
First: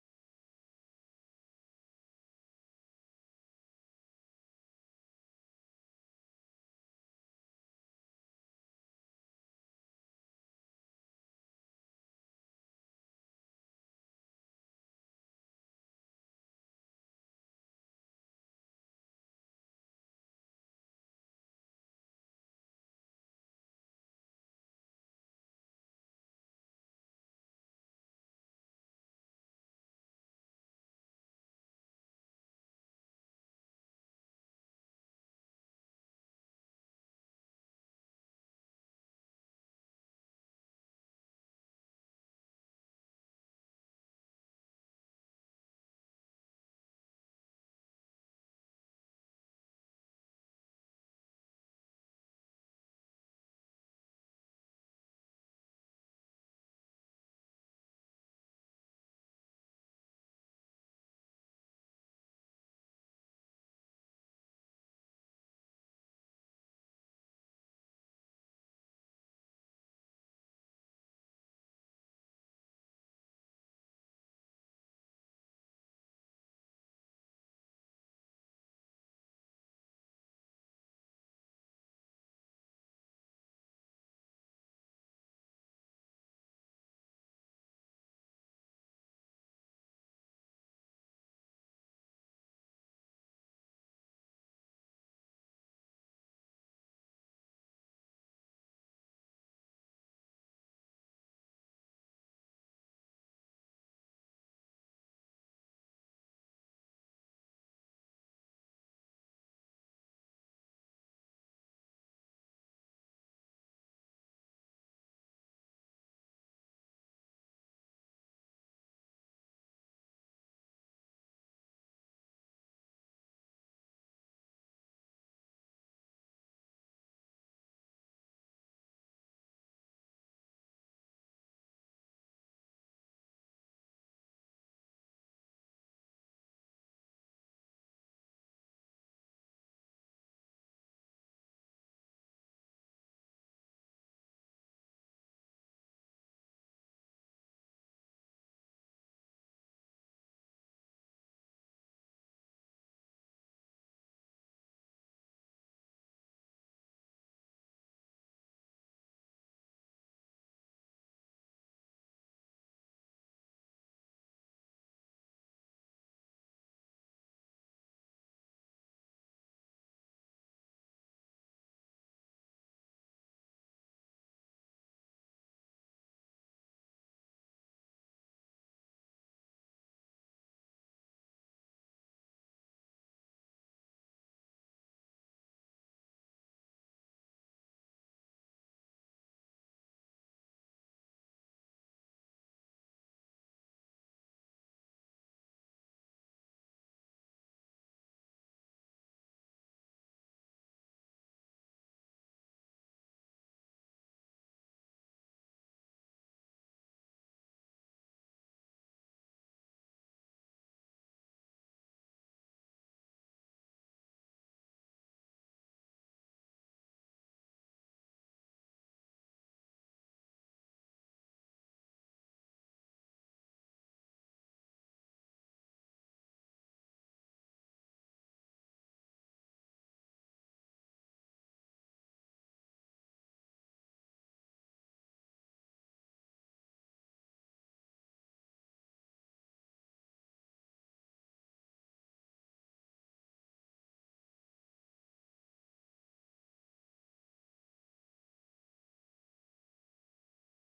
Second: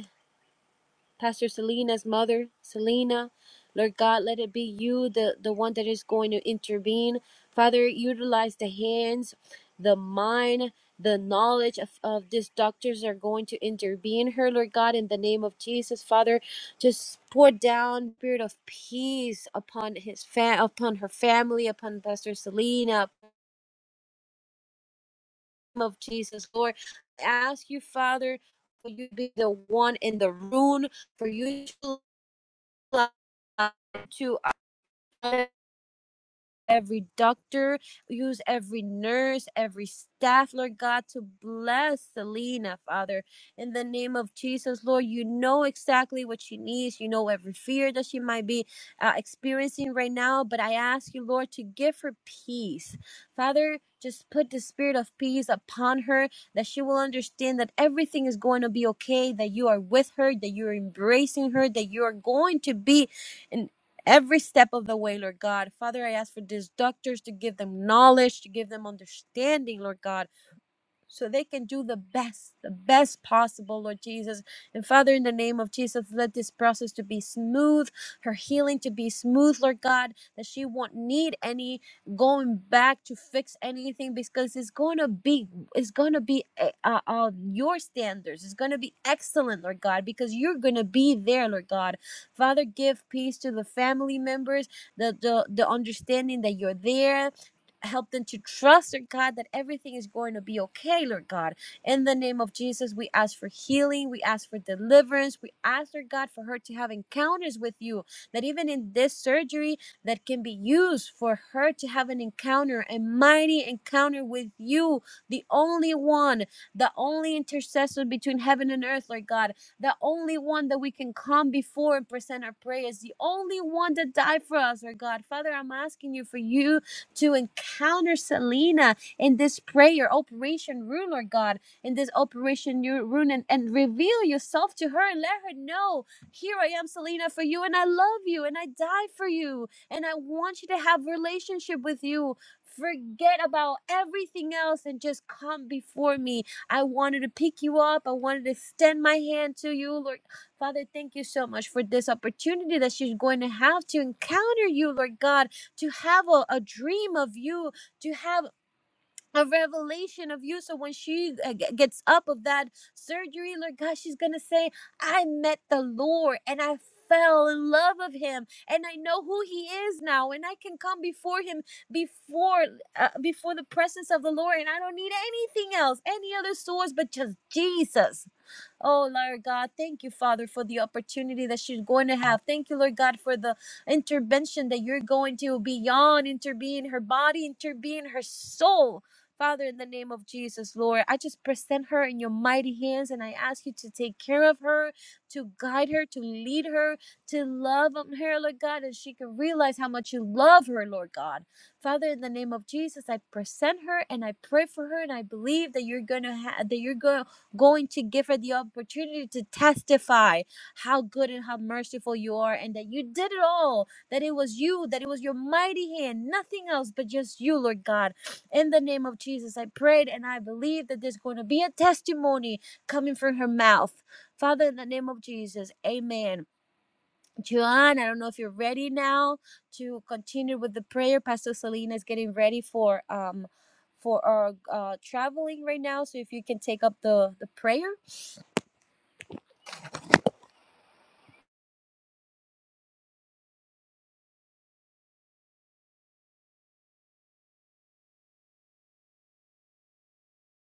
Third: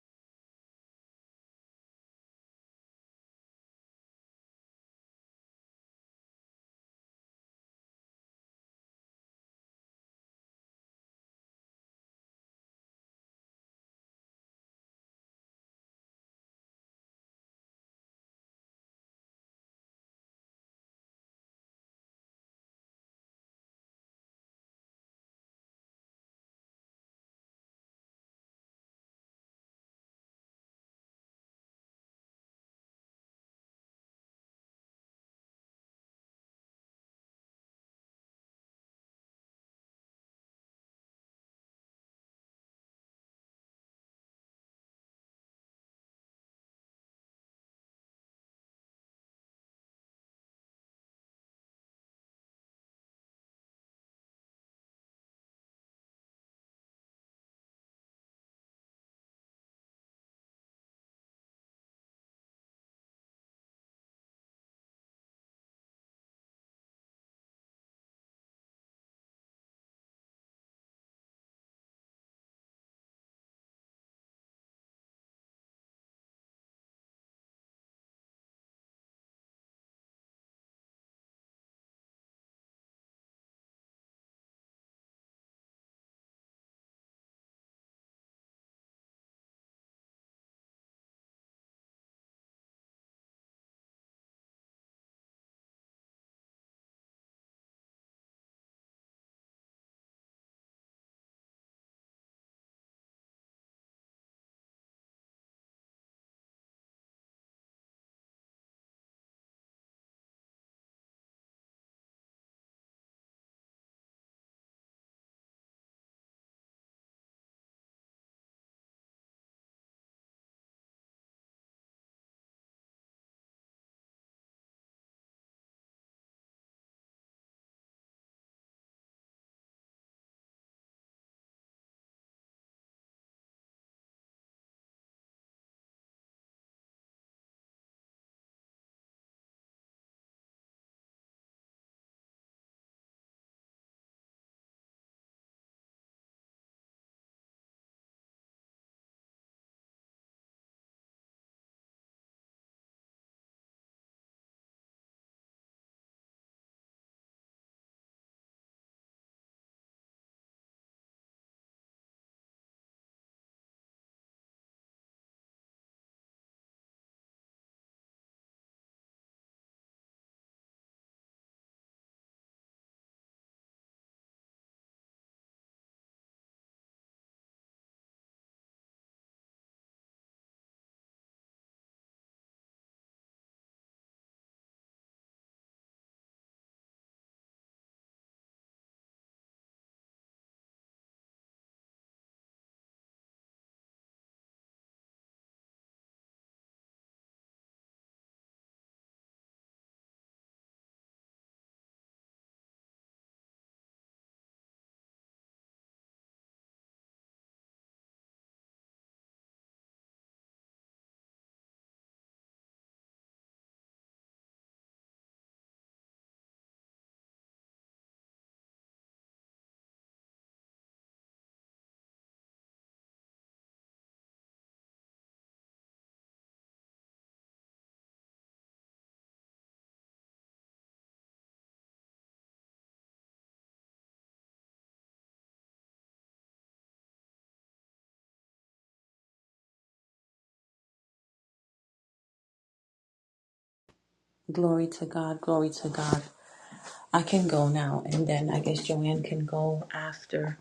S1: Pastor Selena's mother, Selena. Lord God, let it be you, the, the one that is going to intervene. Father, utilize the hands, the mind, the knowledge of, of these doctors that are going to intervene her, Lord God, in the name of Jesus. Father, just pour down spirit of peace upon his fam upon her family, upon Pastor Selena, upon of Jesus, Lord. I ask you, Father, for you to be the one in the room, for you to to every doctor, use every nurse, every staff, Lord God, to bless Selena, Father. In the name of Jesus, Lord, you know exactly what she needs. You know every fear that she might be uh, experiencing right now. But I ask you, Lord, to give her peace. Father, just put the spirit of peace upon her that she will understand that everything is going to be okay, that you are with her, that you're embracing her, that you are going to be every step of the way, Lord God. Father, I ask for these doctors to give them knowledge, to give them understanding, Lord God so they can do the best the best possible lord jesus and father in the name of jesus let this process to be smooth her healing to be smooth lord god that she won't need any going back to fix anything because it's going to be it's going to be uh, uh, uh, your standards it's going to be excellent lord god because you're going to be there lord god father give peace to the family members the, the the understanding that you're there Help them to trust, Lord God, that everything is going to be okay, Lord God. In the name of Jesus, we ask for healing. We ask for deliverance. We ask, Lord God, for her to have encounters with you. That even in this surgery, that can be used for her to have an encounter, a mighty encounter with you, the only one, the only intercessor between heaven and earth, Lord God, the only one that we can come before and present our prayers, the only one that died for us, Lord God. Father, I'm asking you for you to encounter Selena in this prayer, Operation Rune, Lord God, in this Operation Ru- Rune, and, and reveal yourself to her and let her know, here I am, Selena, for you, and I love you, and I die for you, and I want you to have relationship with you. Forget about everything else and just come before me. I wanted to pick you up. I wanted to extend my hand to you, Lord. Father, thank you so much for this opportunity that she's going to have to encounter you, Lord God to have a, a dream of you to have a revelation of you so when she uh, g- gets up of that surgery lord god she's gonna say i met the lord and i fell in love of him and i know who he is now and i can come before him before uh, before the presence of the lord and i don't need anything else any other source but just jesus Oh, Lord God, thank you, Father, for the opportunity that she's going to have. Thank you, Lord God, for the intervention that you're going to beyond intervene her body, intervene her soul. Father, in the name of Jesus, Lord, I just present her in your mighty hands and I ask you to take care of her, to guide her, to lead her, to love on her, Lord God, and she can realize how much you love her, Lord God. Father, in the name of Jesus, I present her and I pray for her and I believe that you're gonna have that you're gonna going to give her the opportunity to testify how good and how merciful you are and that you did it all that it was you that it was your mighty hand nothing else but just you lord god in the name of jesus i prayed and i believe that there's going to be a testimony coming from her mouth father in the name of jesus amen Joanne, I don't know if you're ready now to continue with the prayer. Pastor Selena is getting ready for um for our uh, traveling right now. So if you can take up the the prayer.
S3: Glory to God, glory to God. I can go now, and then I guess Joanne can go after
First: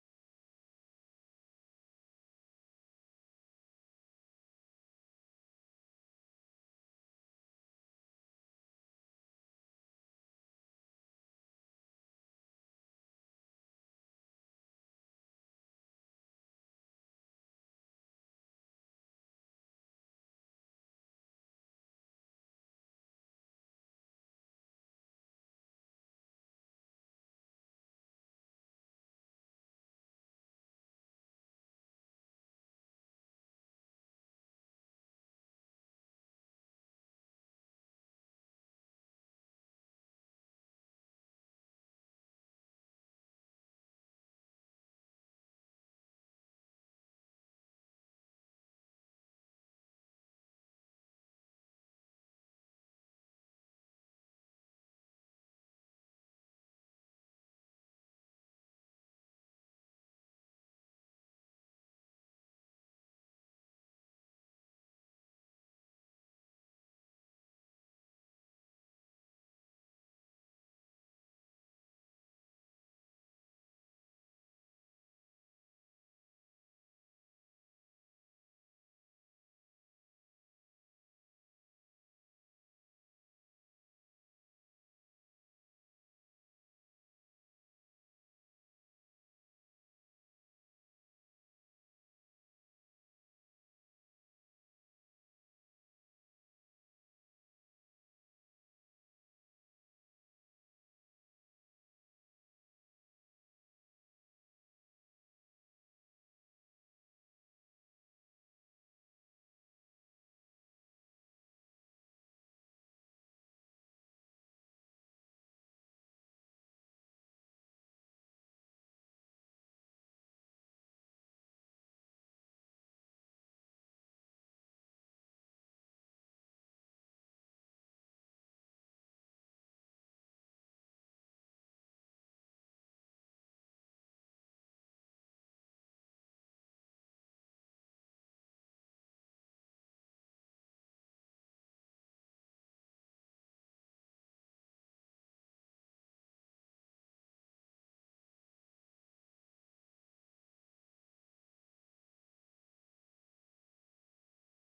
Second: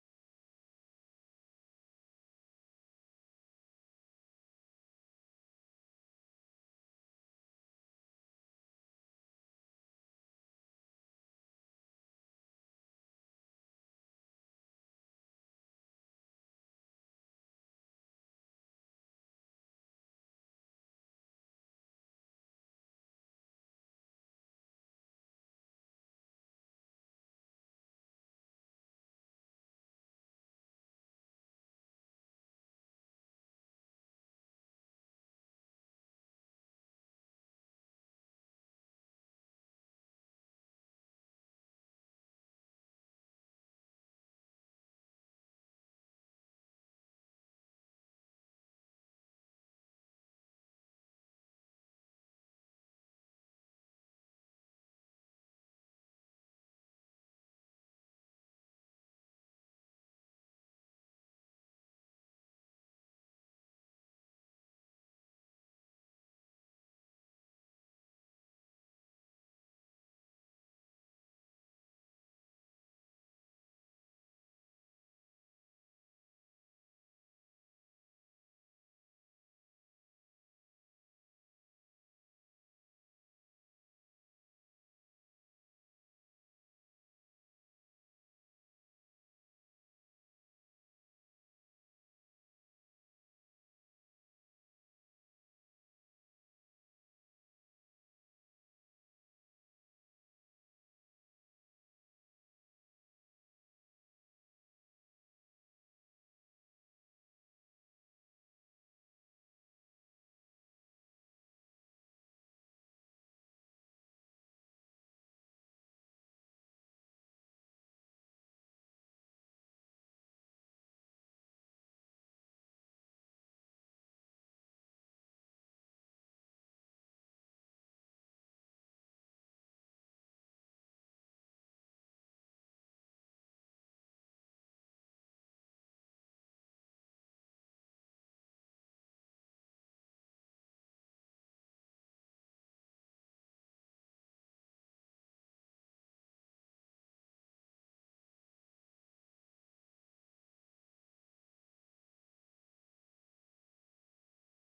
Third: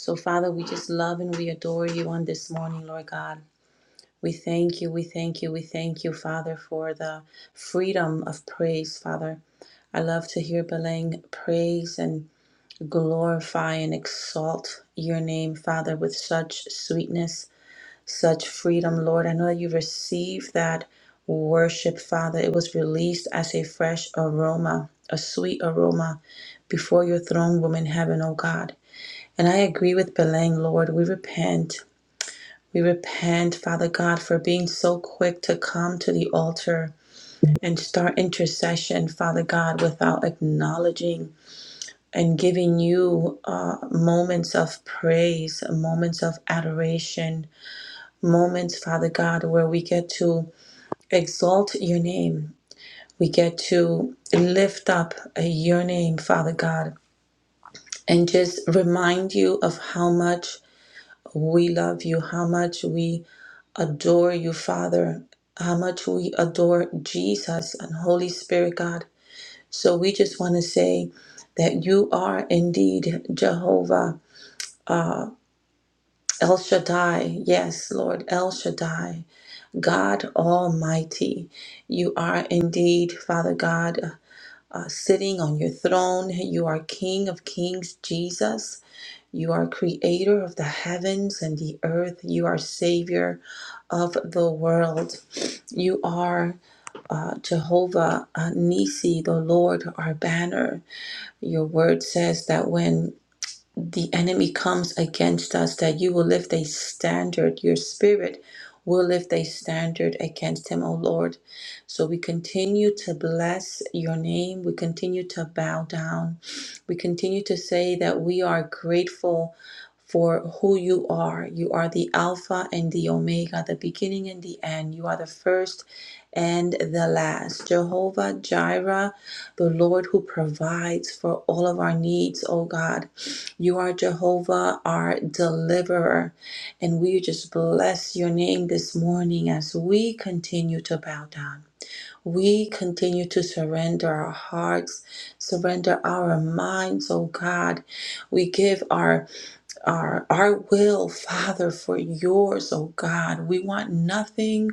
S3: So, Father, we just love and we adore you on this morning, Lord God. We thank you, we thank you, we thank you, Father, for the freedom of praise, Father. I love to hear Belang praise and glorify and exalt your name, Father, with such sweetness, such freedom, Lord. I know that you received that worship, Father. It was released as a fresh aroma, a sweet aroma before your throne room in heaven, O God. And I agree with Belang, Lord. We repent. We repent, Father God, for being so quick to come to the altar and start intercession, Father God, without acknowledging and giving you uh, moments of praise, moments of adoration, moments, Father God, where we get to exalt your name. We get to lift up uh, your name, Father God, and just remind you of how much we love you, how much we adore you, Father, how much we adore Jesus and Holy Spirit, God. So we just want to say that you are indeed Jehovah uh, El Shaddai. Yes, Lord, El Shaddai, God Almighty. You are indeed, Father God, uh, sitting on your throne. You are King of Kings, Jesus. You are creator of the heavens and the earth. You are Savior of the world. You are. uh, Jehovah uh, Nisi, the Lord, our banner. Your word says that when the enemy comes against us, that you will lift a standard, your spirit will lift a standard against him, O Lord. So we continue to bless your name. We continue to bow down. We continue to say that we are grateful for who you are. You are the Alpha and the Omega, the beginning and the end. You are the first and the last. Jehovah Jireh, the Lord who provides for all of our needs, O God. You are Jehovah, our deliverer. And we just bless your name this morning as we continue to bow down. We continue to surrender our hearts, surrender our minds, oh God. We give our our our will, Father, for yours, oh God. We want nothing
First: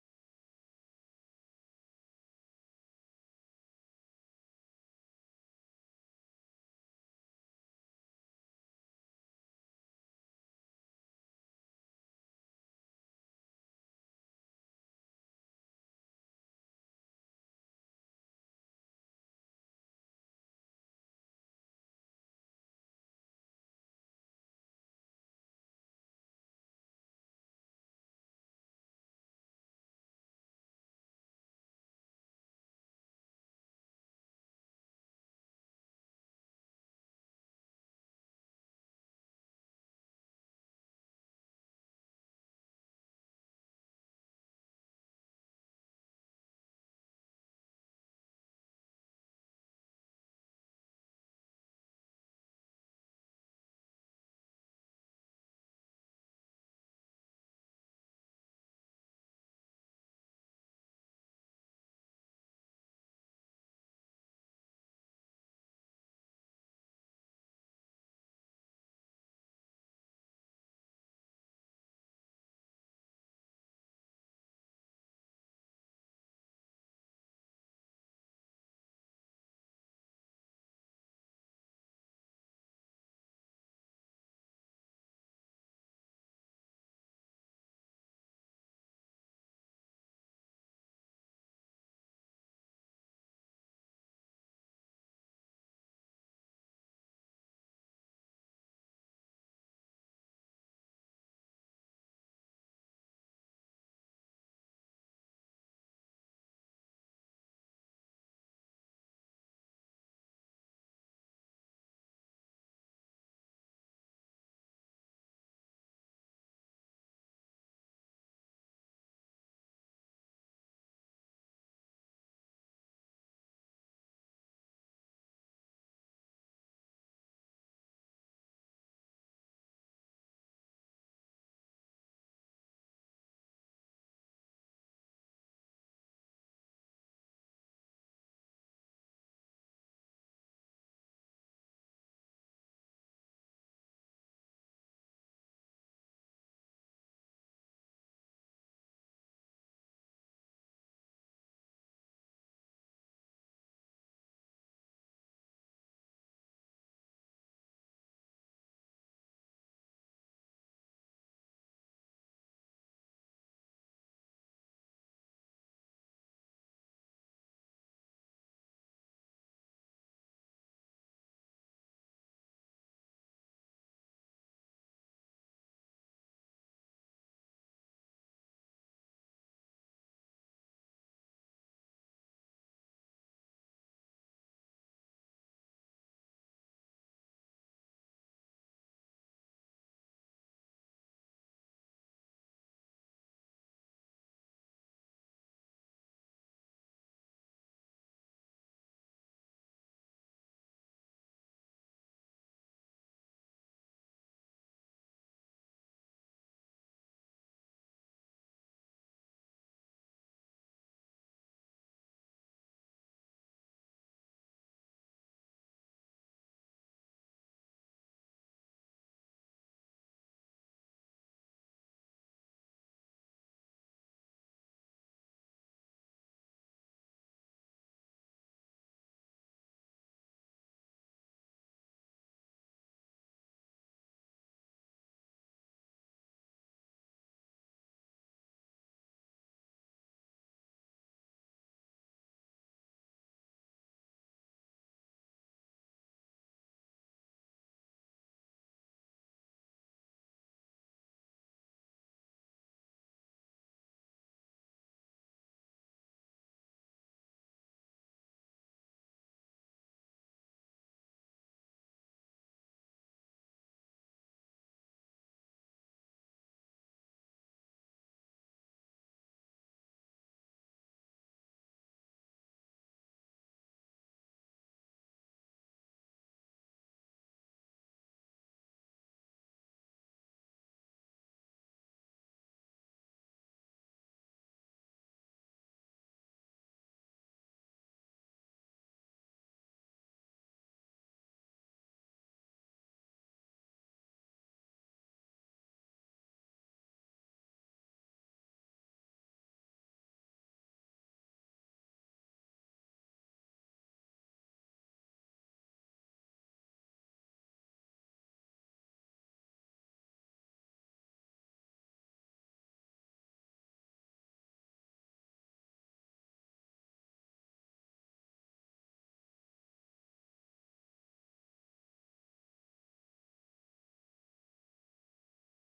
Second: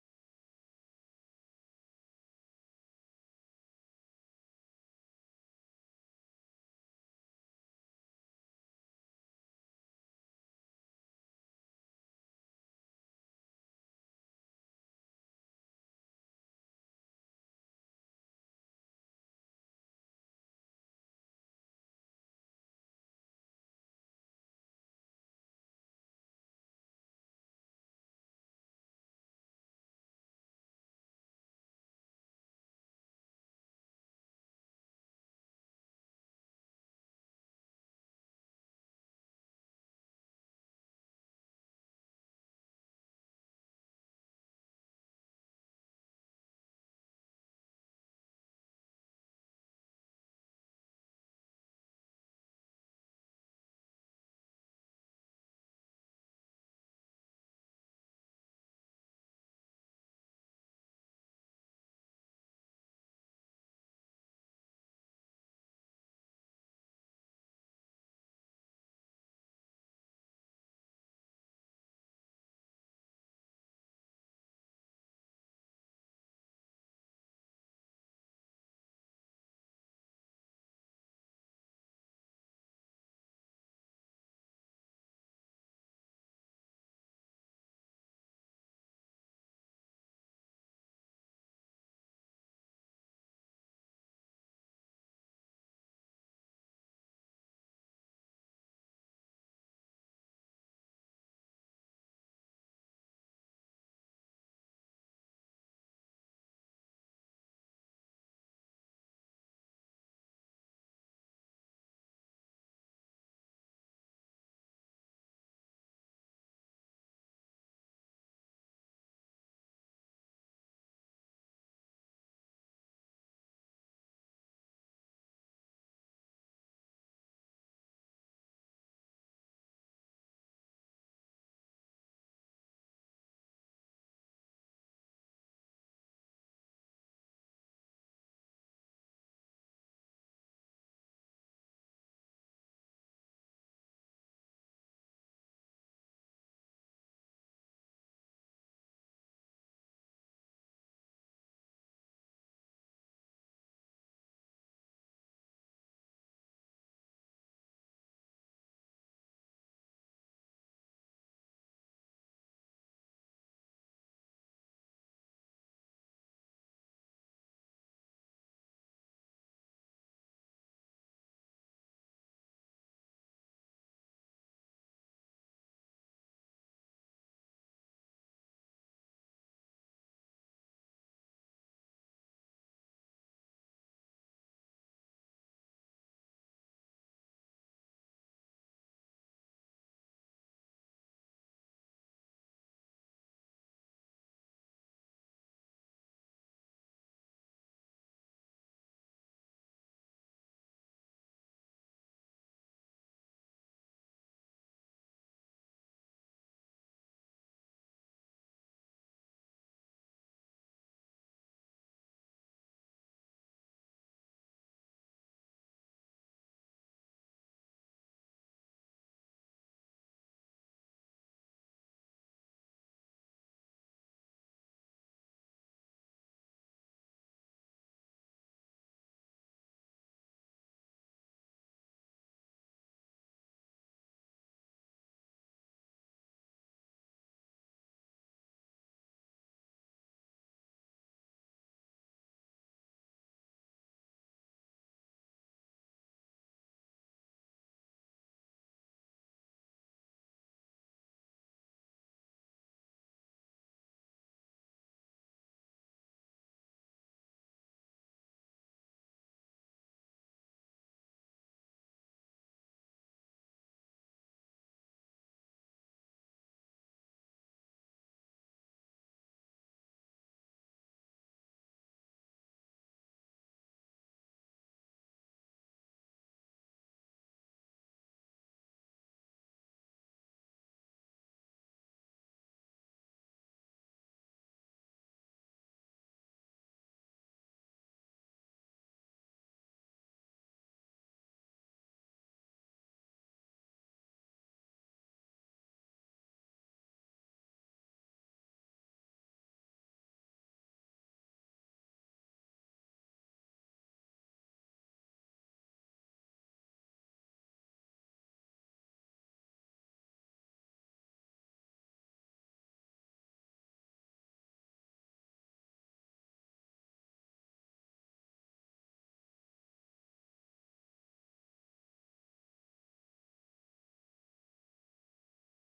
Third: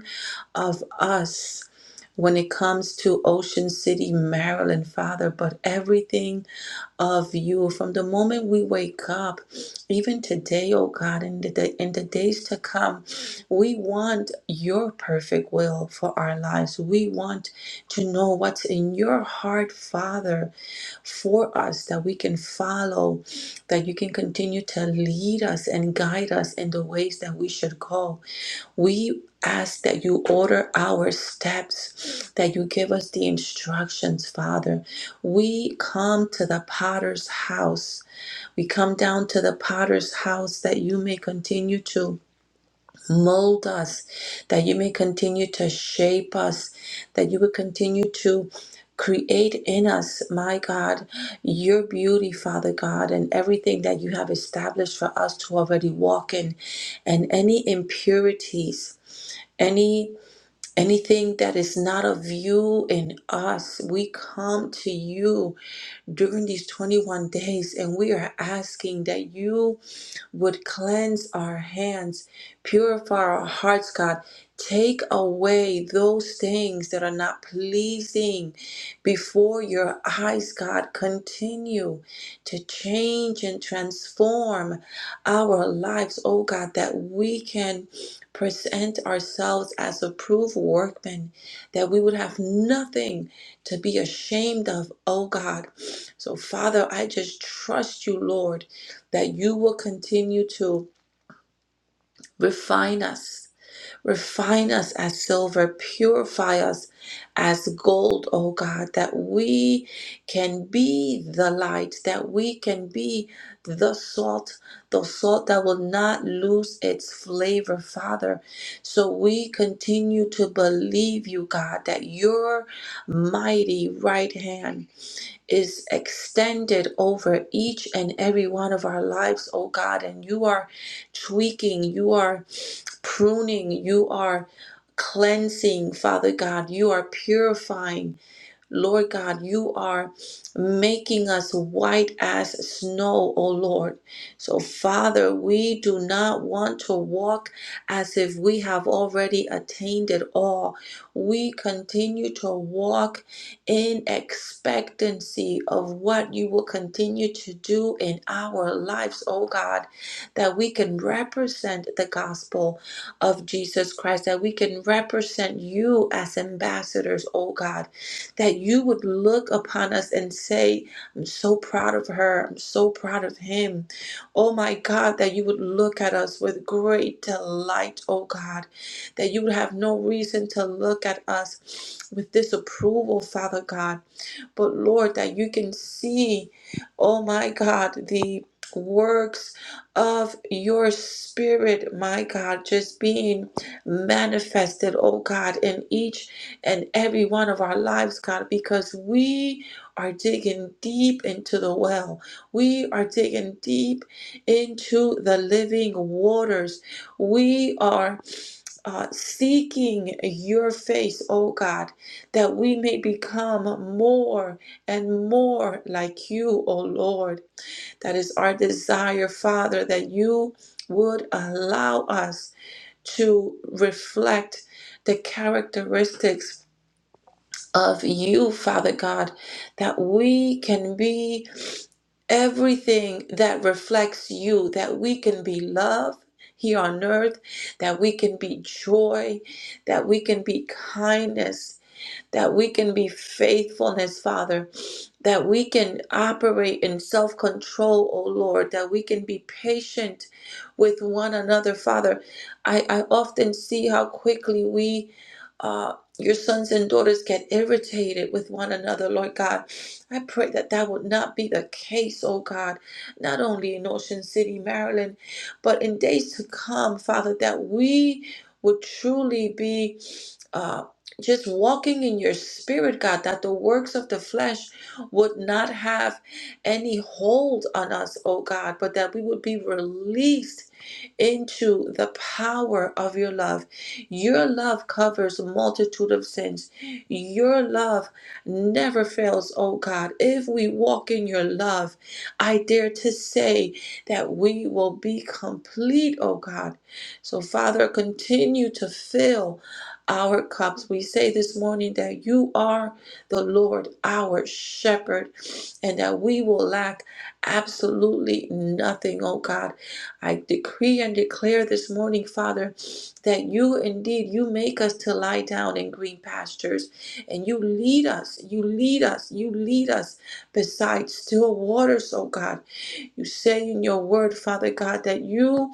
S3: of us when it comes to Ocean City, Maryland, Father, but everything of you from the moment we wake up, even today, oh God, in the day, in the days to come. We want your perfect will for our lives. We want to know what's in your heart, Father, for us that we can follow, that you can continue to lead us and guide us in the ways that we should go. We ask that you order our steps, that you give us the instructions, Father. We come to the potter's house. We come down to the potter's house that you may continue to mold us, that you may continue to shape us, that you would continue to create in us, my God, your beauty, Father God, and everything that you have established for us to already walk in, and any impurities any anything that is not of you in us we come to you during these 21 days and we are asking that you would cleanse our hands, purify our hearts, God. Take away those things that are not pleasing before your eyes, God. Continue to change and transform our lives, oh God, that we can present ourselves as approved workmen, that we would have nothing to be ashamed of, oh God. So, Father, I just trust you, Lord that you will continue to refine us, refine us as silver, purify us as gold, oh God, that we can be the light, that we can be the salt, the salt that will not lose its flavor, Father. So we continue to believe you, God, that your mighty right hand is extended over each and every one of our lives, oh God. And you are tweaking, you are pruning, you are cleansing, Father God. You are purifying. Lord God, you are making us white as snow, O Lord. So, Father, we do not want to walk as if we have already attained it all. We continue to walk in expectancy of what you will continue to do in our lives, O God, that we can represent the gospel of Jesus Christ, that we can represent you as ambassadors, O God that you would look upon us and say, I'm so proud of her. I'm so proud of him. Oh my God, that you would look at us with great delight, oh God, that you would have no reason to look at us with disapproval, Father God but Lord, that you can see, oh my God, the works of your spirit, my God, just being manifested, oh God, in each and every one of our lives, God, because we are digging deep into the well. We are digging deep into the living waters. We are uh, seeking your face, oh God, that we may become more and more like you, oh Lord. That is our desire, Father, that you would allow us to reflect the characteristics of you, Father God, that we can be everything that reflects you, that we can be love here on earth, that we can be joy, that we can be kindness, that we can be faithfulness, Father that we can operate in self control, O Lord, that we can be patient with one another. Father, I, I often see how quickly we, uh, your sons and daughters, get irritated with one another, Lord God. I pray that that would not be the case, O God, not only in Ocean City, Maryland, but in days to come, Father, that we would truly be uh, just walking in your spirit, God, that the works of the flesh would not have any hold on us, oh God, but that we would be released into the power of your love. Your love covers a multitude of sins. Your love never fails, oh God. If we walk in your love, I dare to say that we will be complete, oh God. So, Father, continue to fill our cups. We say this morning that you are the Lord, our shepherd, and that we will lack absolutely nothing, oh God. I decree and declare this morning, Father, that you indeed, you make us to lie down in green pastures, and you lead us, you lead us, you lead us beside still waters, oh God. You say in your word, Father God, that you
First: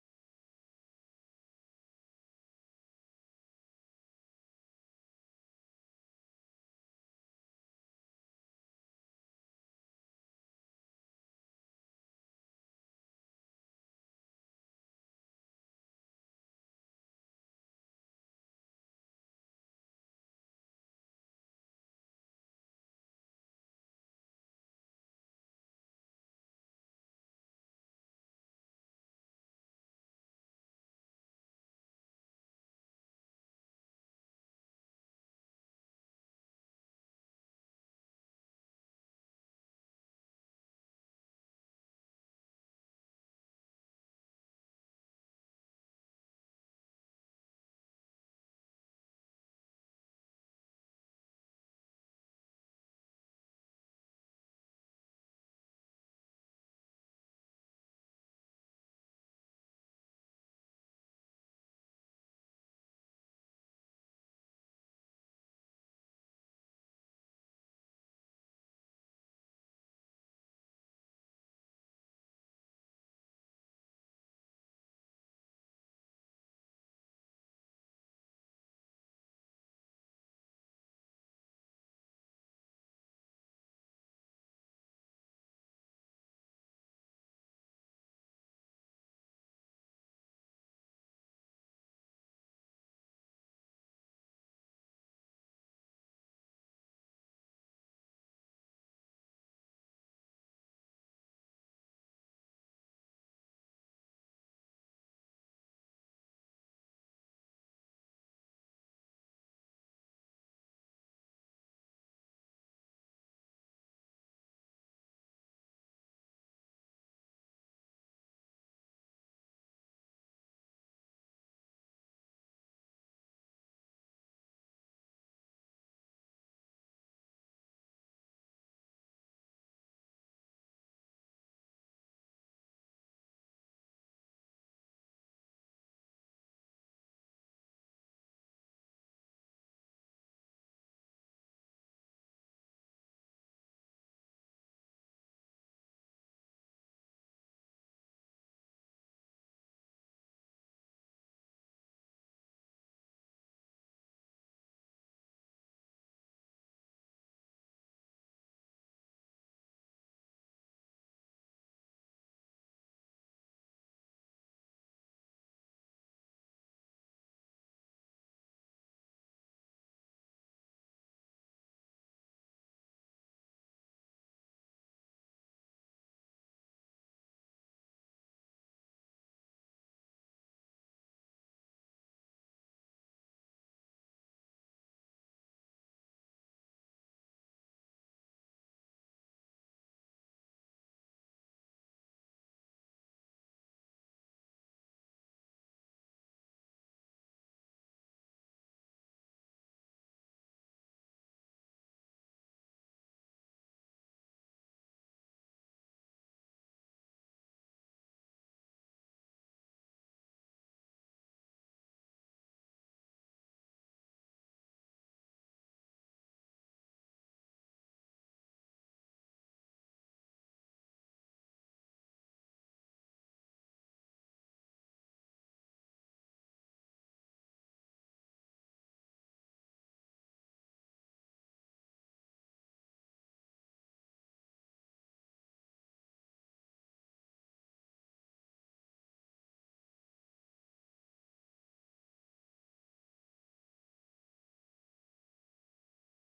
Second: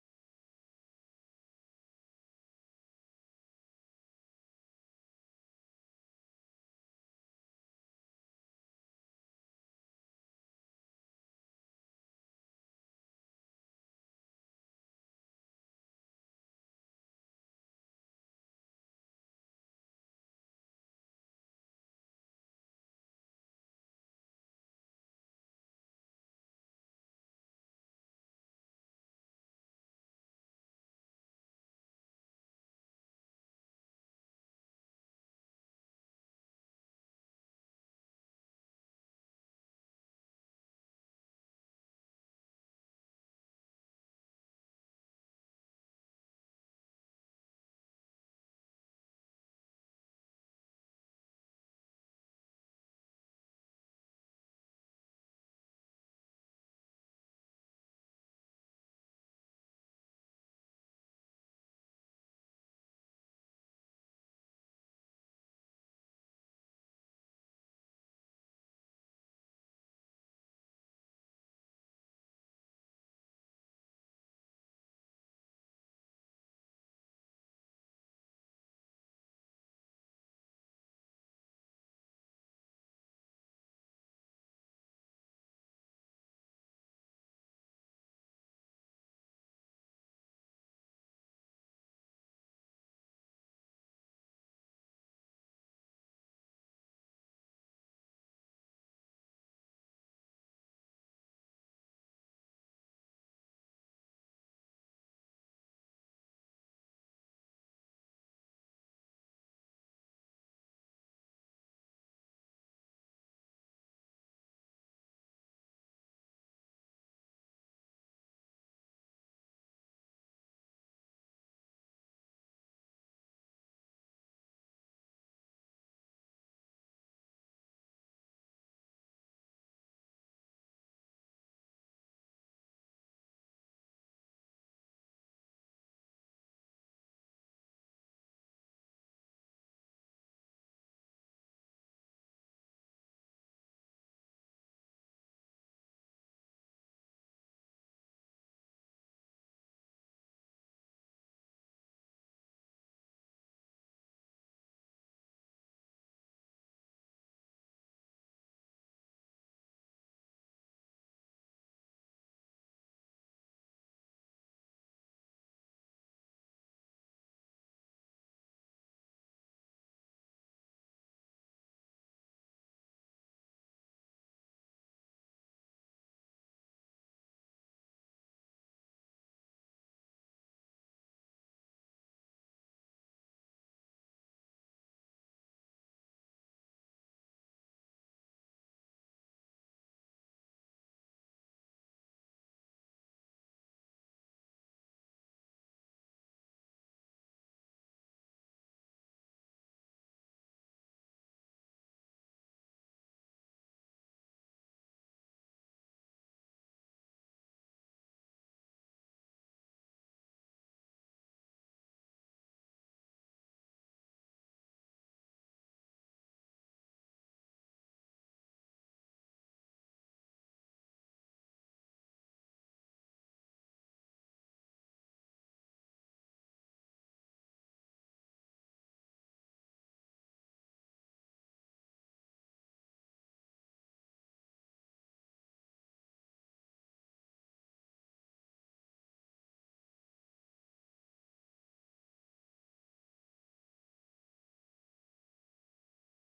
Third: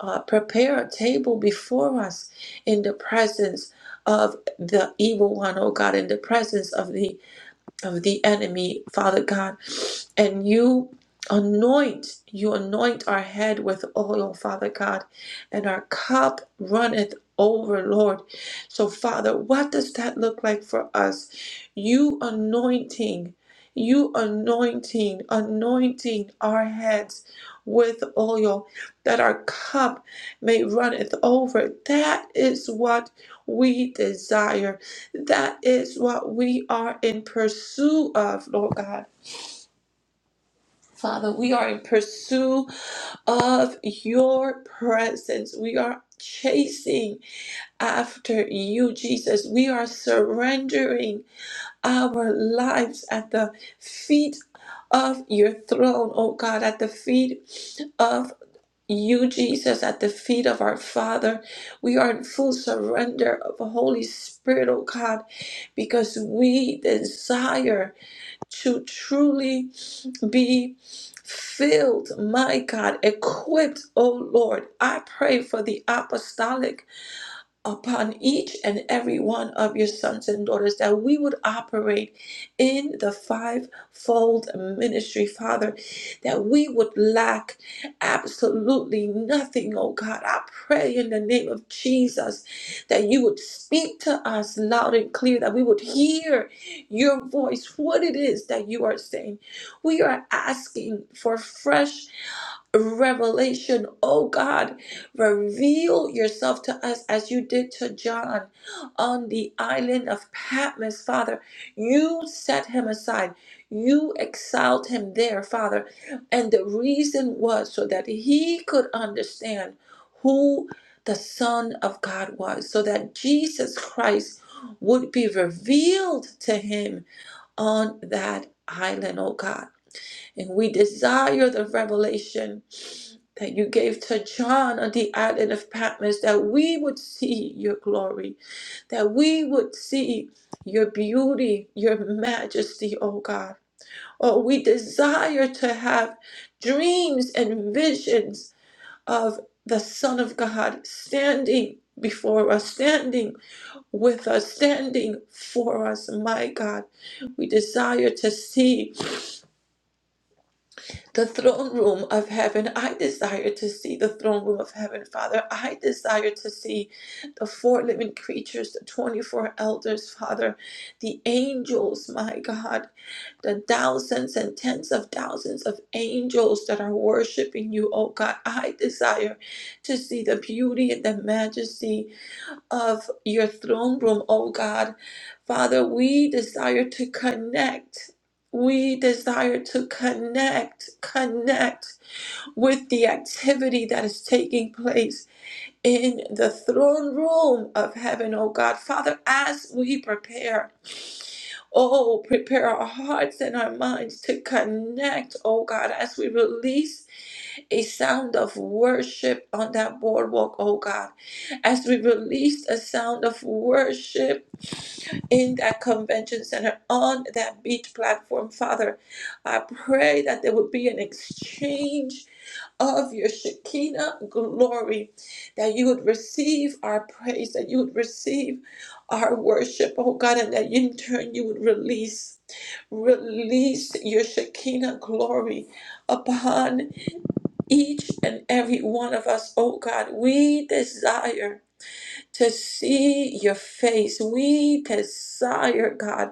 S3: uh, prepare a table before us in the presence of the evil one, oh God, in the presence of the of the enemy, Father God. And you anoint, you anoint our head with oil, Father God, and our cup runneth over, Lord. So, Father, what does that look like for us? You anointing. You anointing, anointing our heads with oil, that our cup may runneth over. That is what we desire. That is what we are in pursuit of, Lord God. Father, we are in pursuit of your presence. We are chasing after you, Jesus. We are surrendering our lives at the feet of your throne, oh God, at the feet of. you, Jesus, at the feet of our Father. We are in full surrender of the Holy Spirit, oh God, because we desire to truly be filled, my God, equipped, oh Lord. I pray for the apostolic upon each and every one of your sons and daughters that we would operate in the fivefold ministry, Father, that we would lack absolutely nothing, oh God. I pray in the name of Jesus that you would speak to us loud and clear, that we would hear your voice, what it is that you are saying. We are asking for fresh revelation. Oh God, reveal yourself to us as you did to John on the island of Patmos, Father. You set him aside, you exiled him there, Father. And the reason was so that he could understand who the Son of God was, so that Jesus Christ would be revealed to him on that island, oh God. And we desire the revelation that you gave to John on the island of Patmos, that we would see your glory, that we would see your beauty, your majesty, oh God. Oh, we desire to have dreams and visions of the Son of God standing before us, standing with us, standing for us, my God. We desire to see. the throne room of heaven. I desire to see the throne room of heaven, Father. I desire to see the four living creatures, the 24 elders, Father, the angels, my God, the thousands and tens of thousands of angels that are worshiping you, oh God. I desire to see the beauty and the majesty of your throne room, oh God. Father, we desire to connect. We desire to connect, connect with the activity that is taking place in the throne room of heaven, oh God. Father, as we prepare, oh, prepare our hearts and our minds to connect, oh God, as we release a sound of worship on that boardwalk, oh God. As we released a sound of worship in that convention center, on that beach platform, Father, I pray that there would be an exchange of your Shekinah glory, that you would receive our praise, that you would receive our worship, oh God, and that in turn you would release. Release your Shekinah glory upon each and every one of us, oh God. We desire to see your face. We desire, God,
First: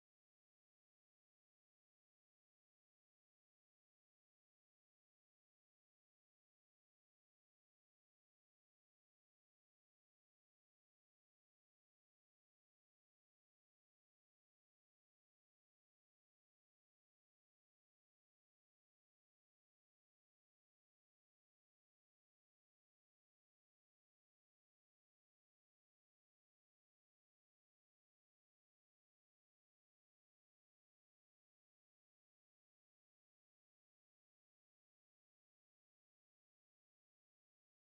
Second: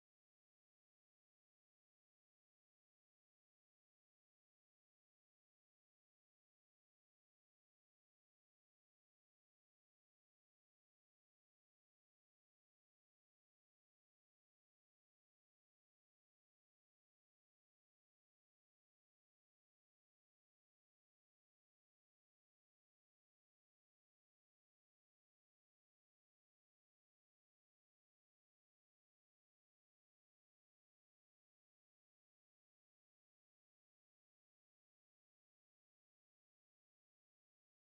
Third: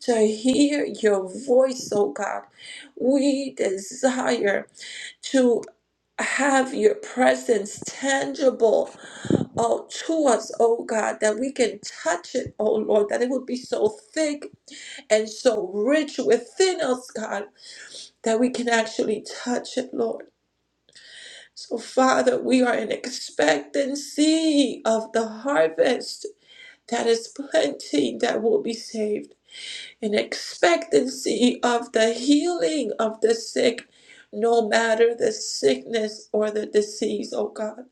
S3: to hear your voice, oh God. We desire to have your presence tangible oh, to us, oh God, that we can touch it, oh Lord, that it would be so thick and so rich within us, God, that we can actually touch it, Lord. So, Father, we are in expectancy of the harvest that is plenty that will be saved, in expectancy of the healing of the sick, no matter the sickness or the disease, oh God,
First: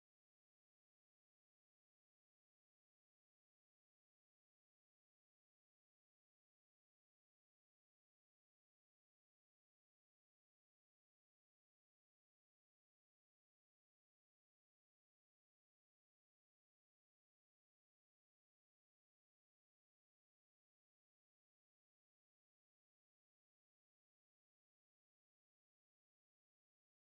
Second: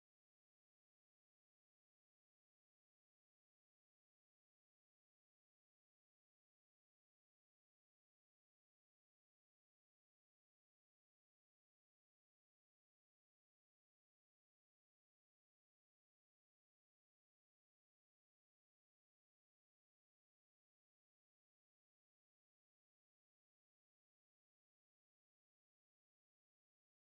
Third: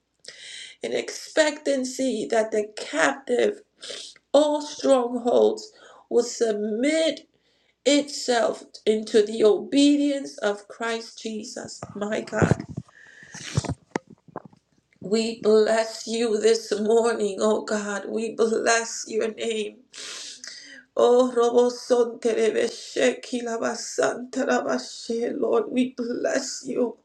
S3: in expectancy that the captive, all strongholds, will submit itself into the obedience of Christ Jesus, my God. We bless you this morning, oh God. We bless your name. Oh, Robosonterebeshe Lord, we bless you.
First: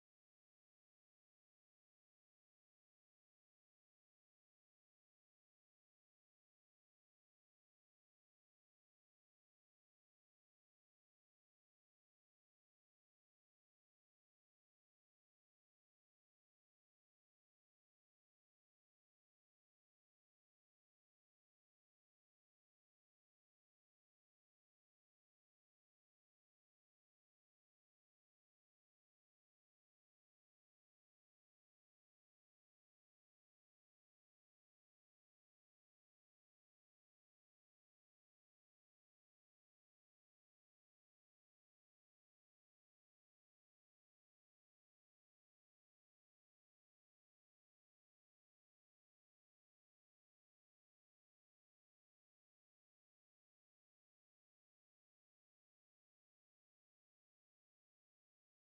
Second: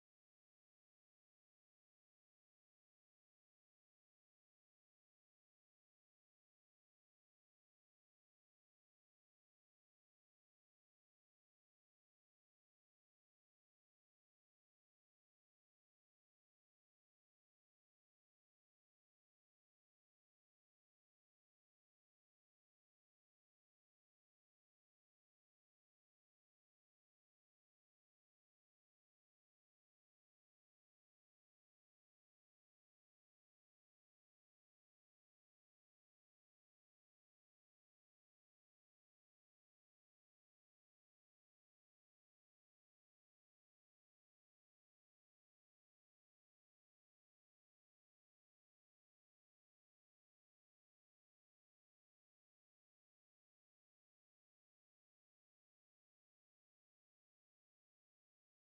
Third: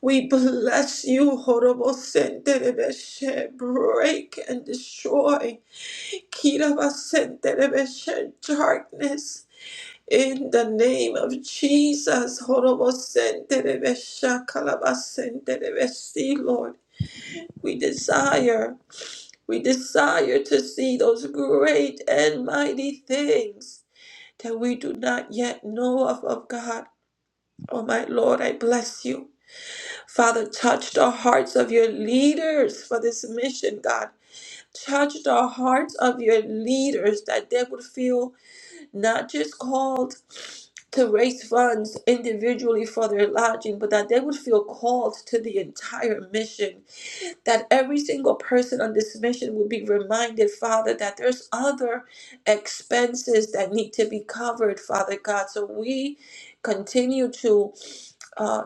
S3: We bless you, horobosente Horobosenterebeshe. Break and destroy Kirabasenterebeshe darkness. In the name of Jesus, horobosente Horobosenterebeshe Kalabasenterebesi, Lord, we desire. We desire to see those great and mighty things that we do not yet know of, of God. Oh, my Lord, I bless you. Father, touch the hearts of your leaders for this mission, God. Touch the hearts of your leaders that they would feel not just called to raise funds individually for their lodging, but that they would feel called to the entire mission that every single person on this mission will be reminded, Father, that there's other expenses that need to be covered, Father God. So we continue to uh,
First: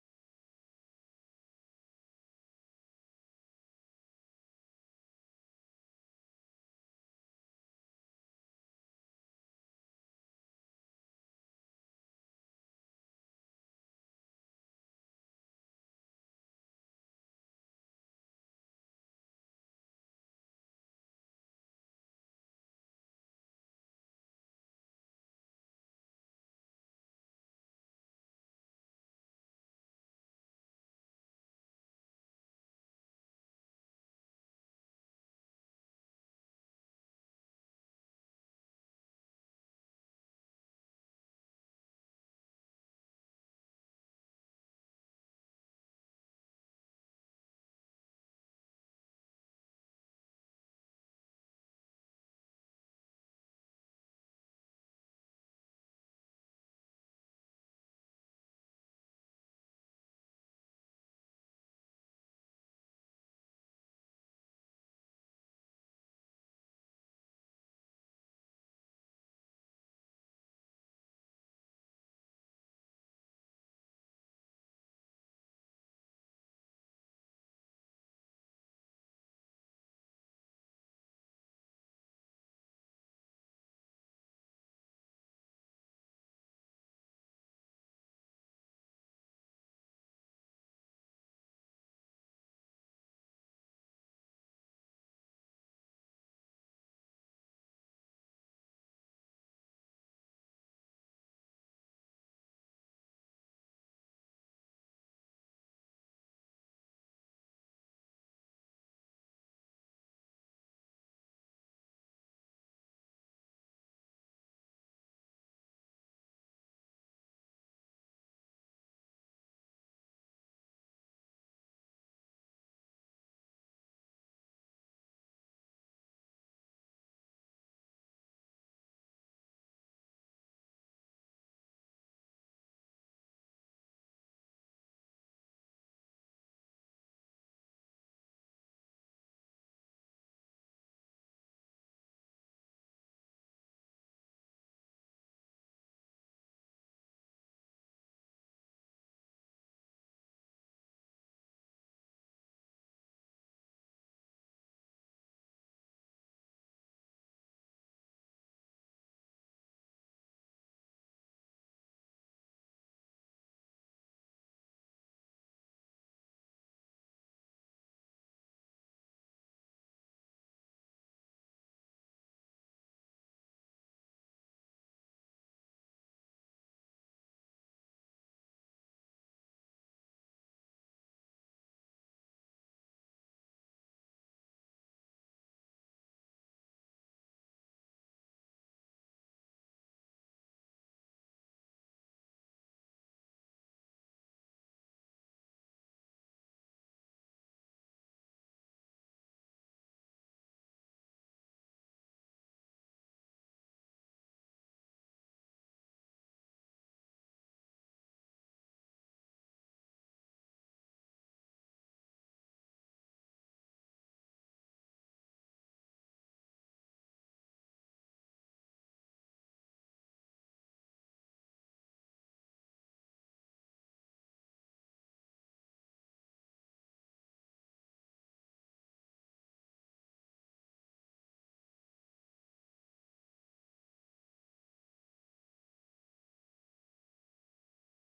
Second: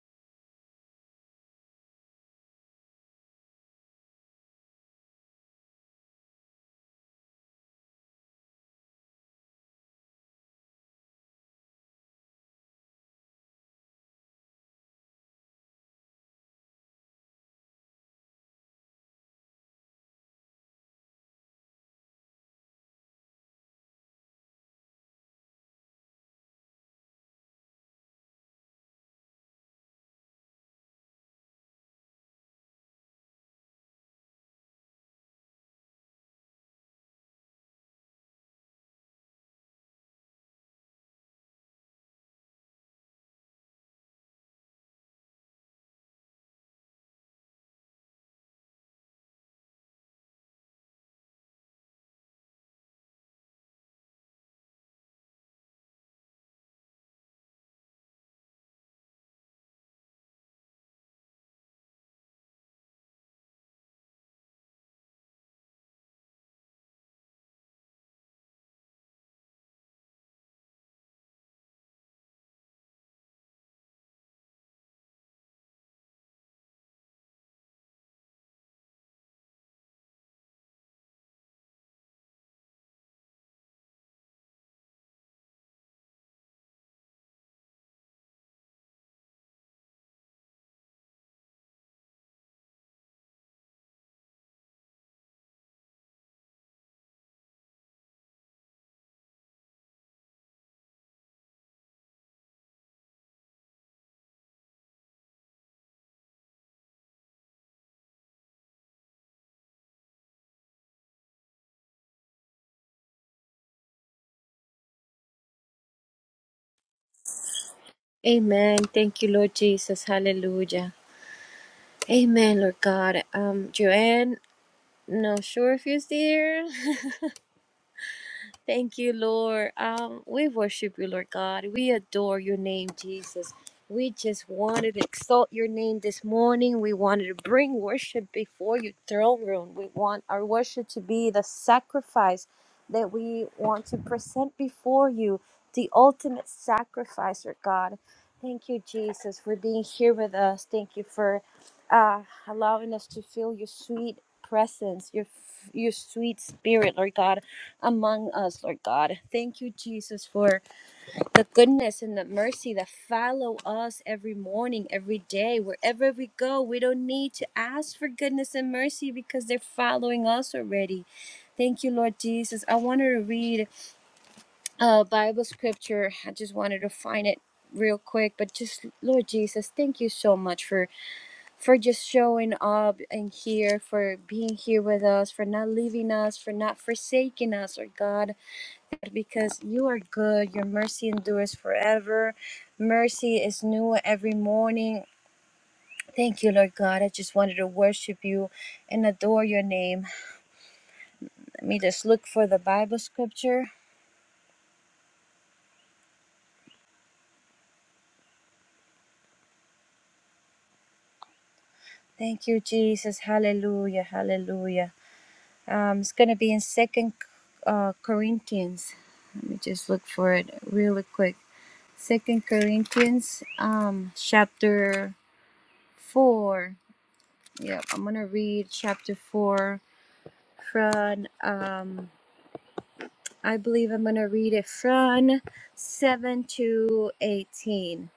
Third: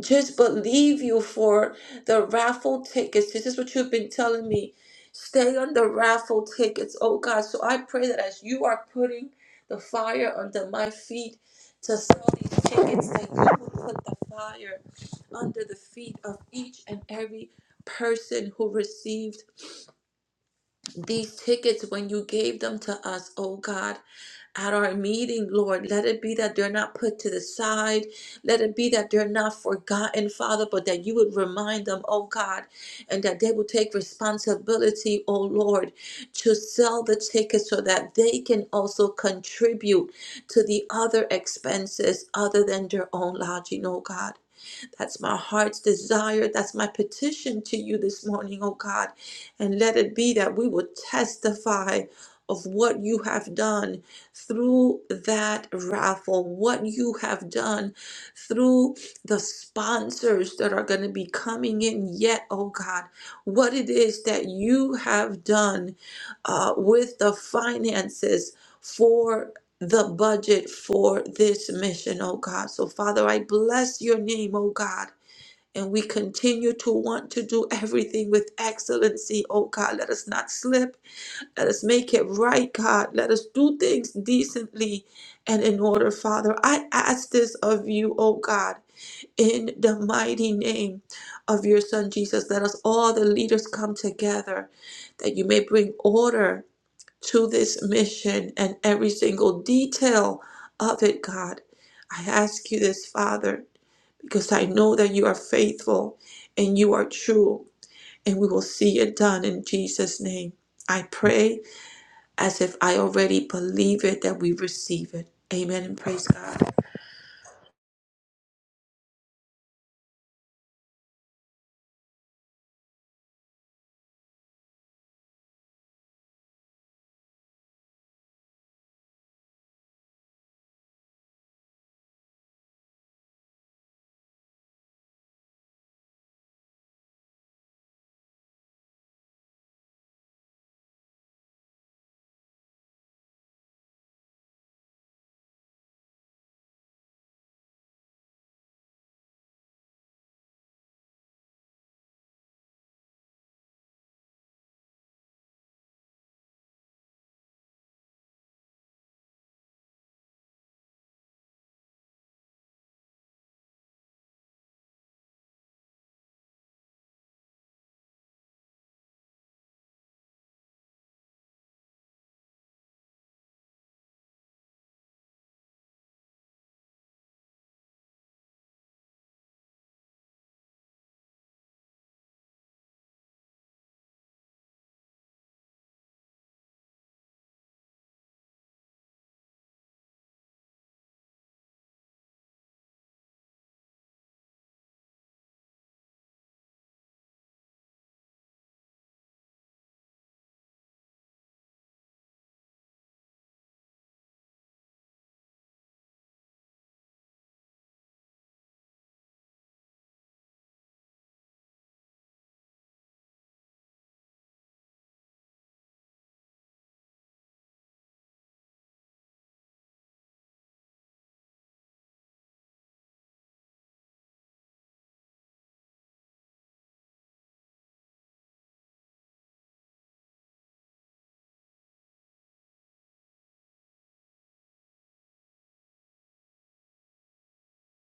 S3: just believe you for the raffle tickets. This is what you've been telling me. Stay on the raffle tickets, oh God. So I pray that as you are putting the fire under my feet to sell these tickets, that you will put the fire under the feet of each and every person who received these tickets when you gave them to us, oh God at our meeting, Lord. Let it be that they're not put to the side. Let it be that they're not forgotten, Father, but that you would remind them, oh God, and that they will take responsibility, oh Lord, to sell the tickets so that they can also contribute to the other expenses other than their own lodging, oh God. That's my heart's desire. That's my petition to you this morning, oh God. And let it be that we will testify of what you have done through that raffle, what you have done through the sponsors that are going to be coming in yet, oh God, what it is that you have done uh, with the finances. For the budget for this mission, oh God. So, Father, I bless your name, oh God. And we continue to want to do everything with excellency, oh God. Let us not slip. Let us make it right, God. Let us do things decently and in order, Father. I ask this of you, oh God, in the mighty name of your Son, Jesus. Let us all, the leaders, come together that you may bring order to this mission and every single detail of it, God. I ask you this, Father, because I know that you are faithful and you are true, and we will see it done in Jesus' name. I pray as if I already believe it that we receive it. Amen and praise God.
S1: Amen. Thank you, Lord Jesus. Hallelujah. Amen, Lord God. Um, Joanne, not sure if you're there. Thank you, Lord. Um, we worship you, Lord God. We adore your name, Jesus. We just wanted to exalt your name this morning. We wanted to bring worship before your throne room. We want our worship to be the sacrifice that we want to present before you, the ultimate sacrifice, Lord God. Thank you, Jesus, for being here with us. Thank you for uh, allowing us to feel your sweet presence, your your sweet spirit, Lord God among us, Lord God. Thank you, Jesus, for the goodness and the mercy that follow us every morning, every day, wherever we go. We don't need to ask for goodness and mercy because they're following us already. Thank you, Lord Jesus. I wanted to read a Bible scripture. I just wanted to find it real quick but just lord jesus thank you so much for for just showing up and here for being here with us for not leaving us for not forsaking us Lord god because you are good. Your mercy endures forever. Mercy is new every morning. Thank you, Lord God. I just wanted to worship you and adore your name. Let me just look for the Bible scripture. Thank you, Jesus. Hallelujah. Hallelujah. Um, it's going to be in Second uh, Corinthians. Let me just look for it really quick. Second Corinthians, um, chapter four. Yep, I'm gonna read chapter four from um I believe I'm going to read it from 7 to 18.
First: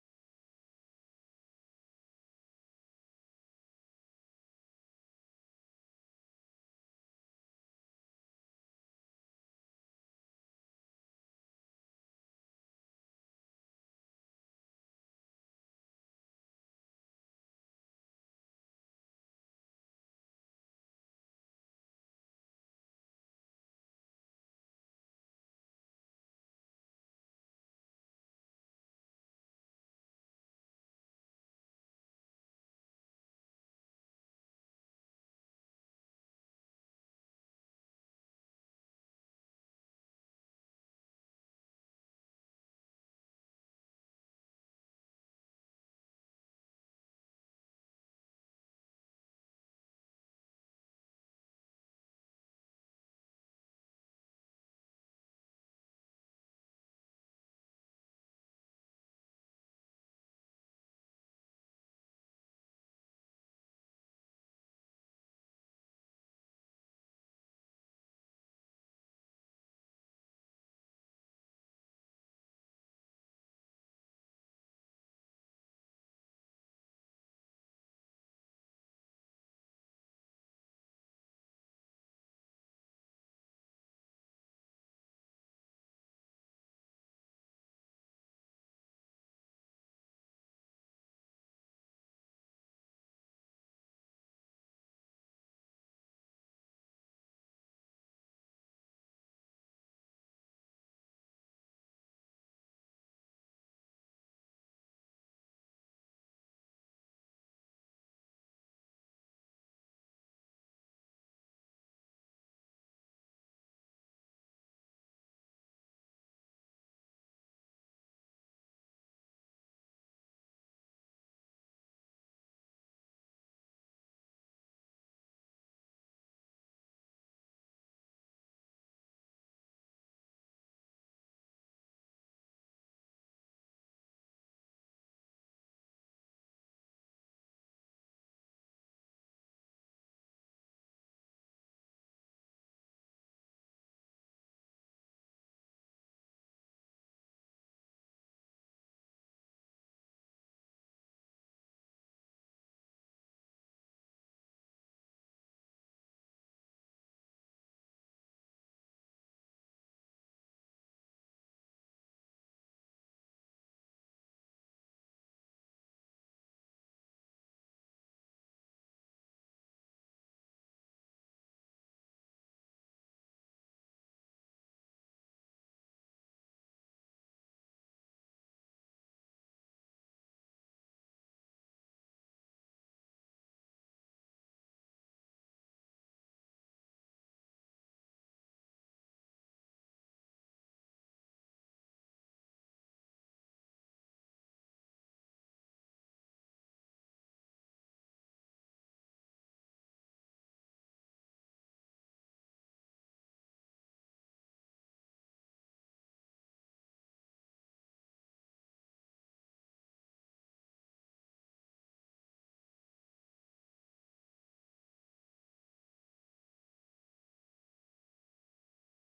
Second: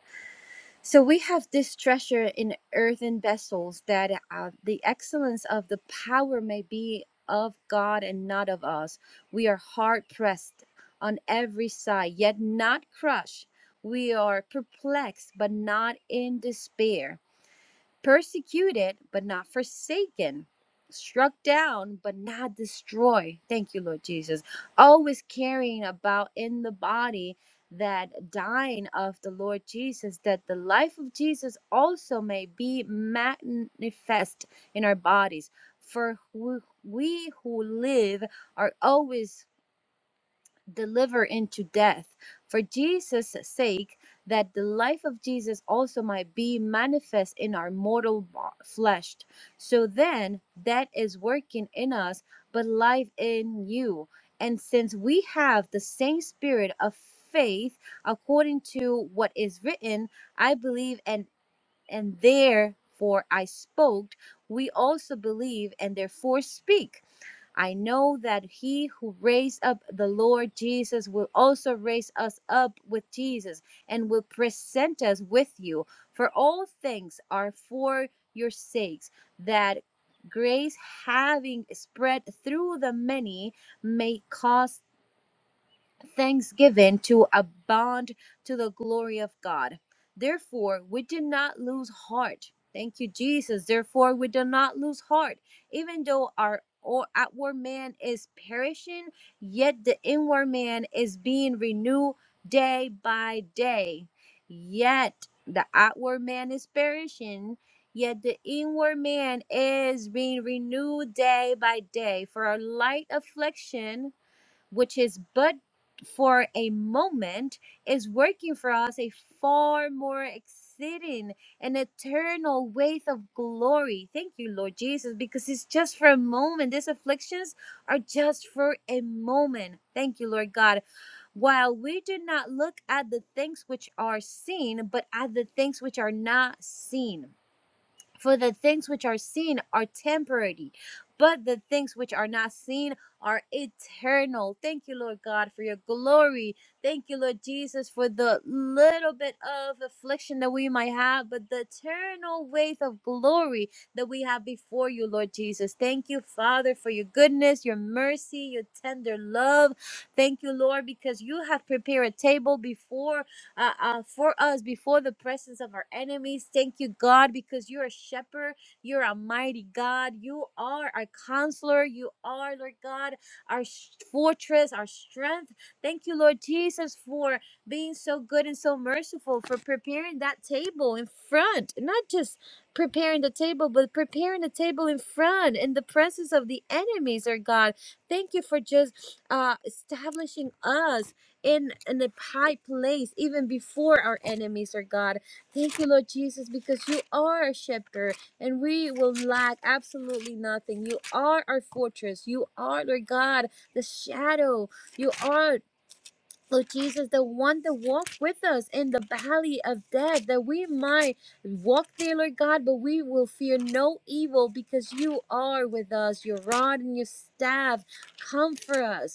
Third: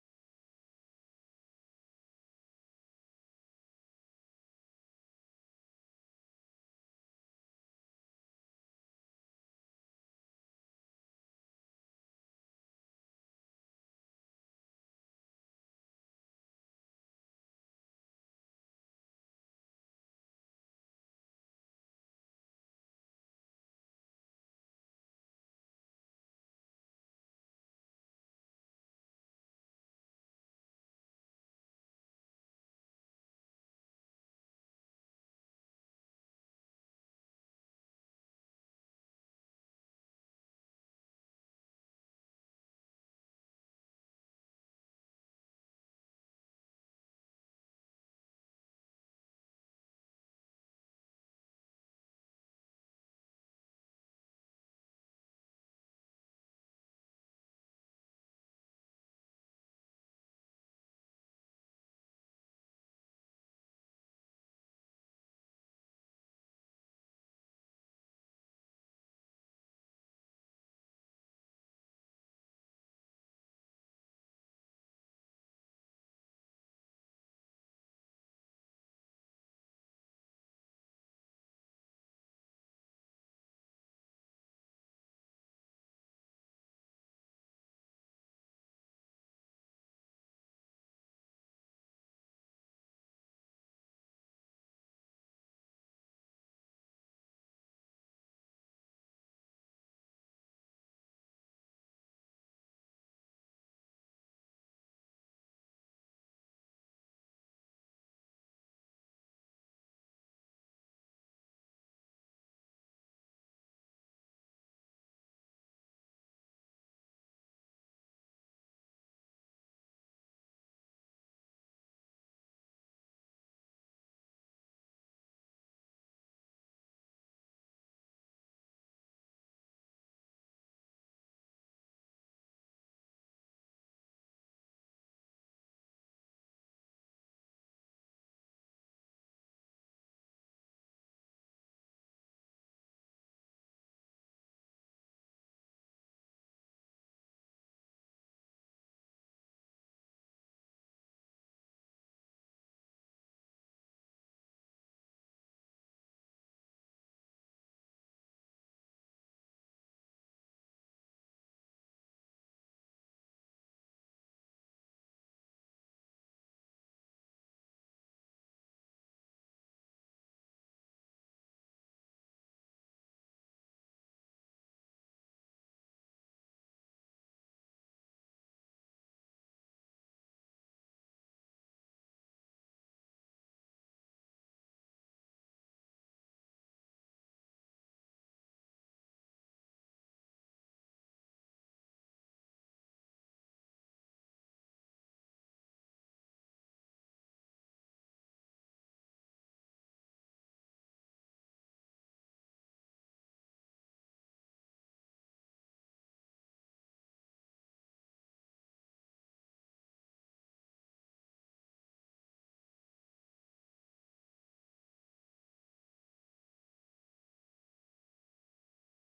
S1: So we have this treasure in earthen vessels that uh, the excellence of the power may be of God and not of us. We are hard pressed on every side, yet not crushed. We are perplexed, but not in despair persecuted but not forsaken, struck down but not destroyed. Thank you, Lord Jesus. Always carrying about in the body that dying of the Lord Jesus, that the life of Jesus also may be manifest in our bodies. For who- we who live are always deliver into death for Jesus' sake, that the life of Jesus also might be manifest in our mortal bo- flesh. So then, that is working in us, but life in you. And since we have the same spirit of faith, according to what is written, I believe and and therefore I spoke. We also believe and therefore speak I know that he who raised up the Lord Jesus will also raise us up with Jesus and will present us with you. For all things are for your sakes, that grace having spread through the many may cause thanksgiving to abound to the glory of God. Therefore, we did not lose heart. Thank you, Jesus. Therefore, we do not lose heart, even though our or outward man is perishing, yet the inward man is being renewed day by day. Yet the outward man is perishing, yet the inward man is being renewed day by day. For our light affliction which is but for a moment, is working for us a far more exceeding and eternal weight of glory. Thank you, Lord Jesus, because it's just for a moment. These afflictions are just for a moment. Thank you, Lord God. While we do not look at the things which are seen, but at the things which are not seen. For the things which are seen are temporary, but the things which are not seen are eternal. Thank you, Lord God, for your glory. Thank you, Lord Jesus, for the little bit of affliction that we might have, but the eternal weight of glory that we have before you, Lord Jesus. Thank you, Father, for your goodness, your mercy, your tender love. Thank you, Lord, because you have prepared a table before uh, uh, for us before the presence of our enemies. Thank you, God, because you're a shepherd. You're a mighty God. You are our counselor. You are, Lord God, our sh- fortress, our strength. Thank you, Lord Jesus, for being so good and so merciful, for preparing that table in front, not just preparing the table, but preparing the table in front in the presence of the enemies, Lord God. Thank you for just uh, establishing us in in a high place even before our enemies are god thank you lord jesus because you are a shepherd and we will lack absolutely nothing you are our fortress you are lord god the shadow you are Lord Jesus, the one that walked with us in the valley of death, that we might walk there, Lord God, but we will fear no evil because you are with us. Your rod and your staff comfort us.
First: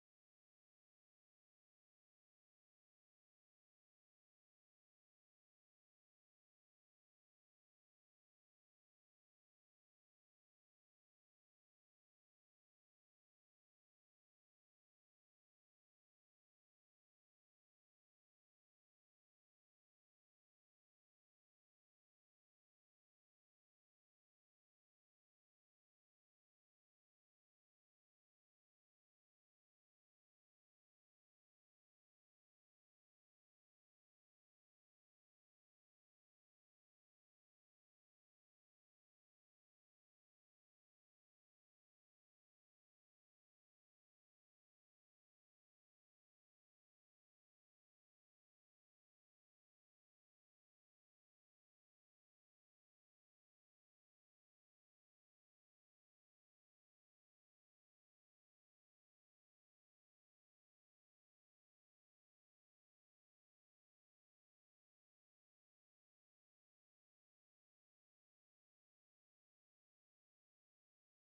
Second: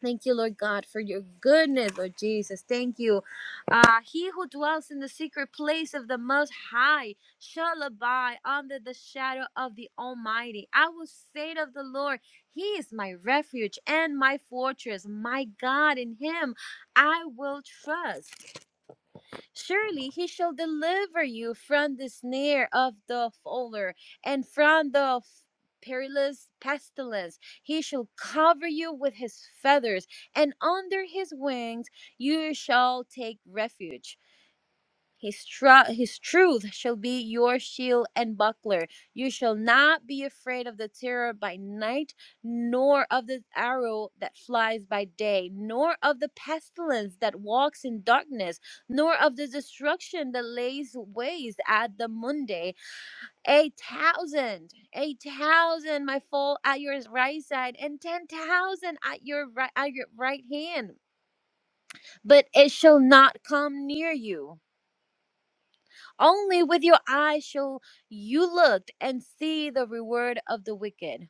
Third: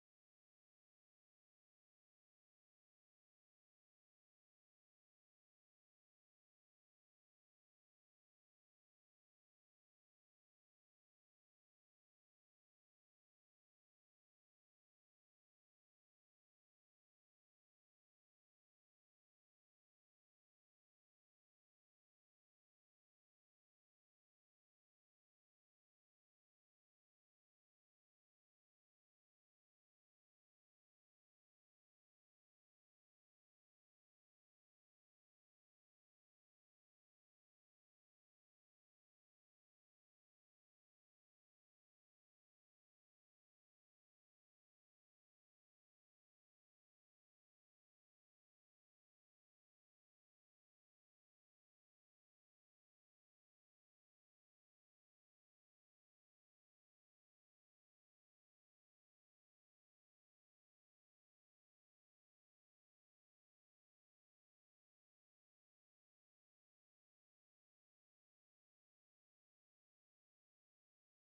S1: Thank you, Lord God, for your goodness, Lord Jesus. Thank you. Uh, he who dwells in the secret place of the Most High shall abide under the shadow of the Almighty. I will say of the Lord, He is my refuge and my fortress, my God. In Him I will trust. Surely he shall deliver you from the snare of the fowler and from the f- perilous pestilence. He shall cover you with his feathers, and under his wings you shall take refuge. His, tru- his truth shall be your shield and buckler. You shall not be afraid of the terror by night, nor of the arrow that flies by day, nor of the pestilence that walks in darkness, nor of the destruction that lays waste at the noonday. A thousand, a thousand might fall at your right side, and ten thousand at your right at your right hand, but it shall not come near you. Only with your eyes shall you look and see the reward of the wicked.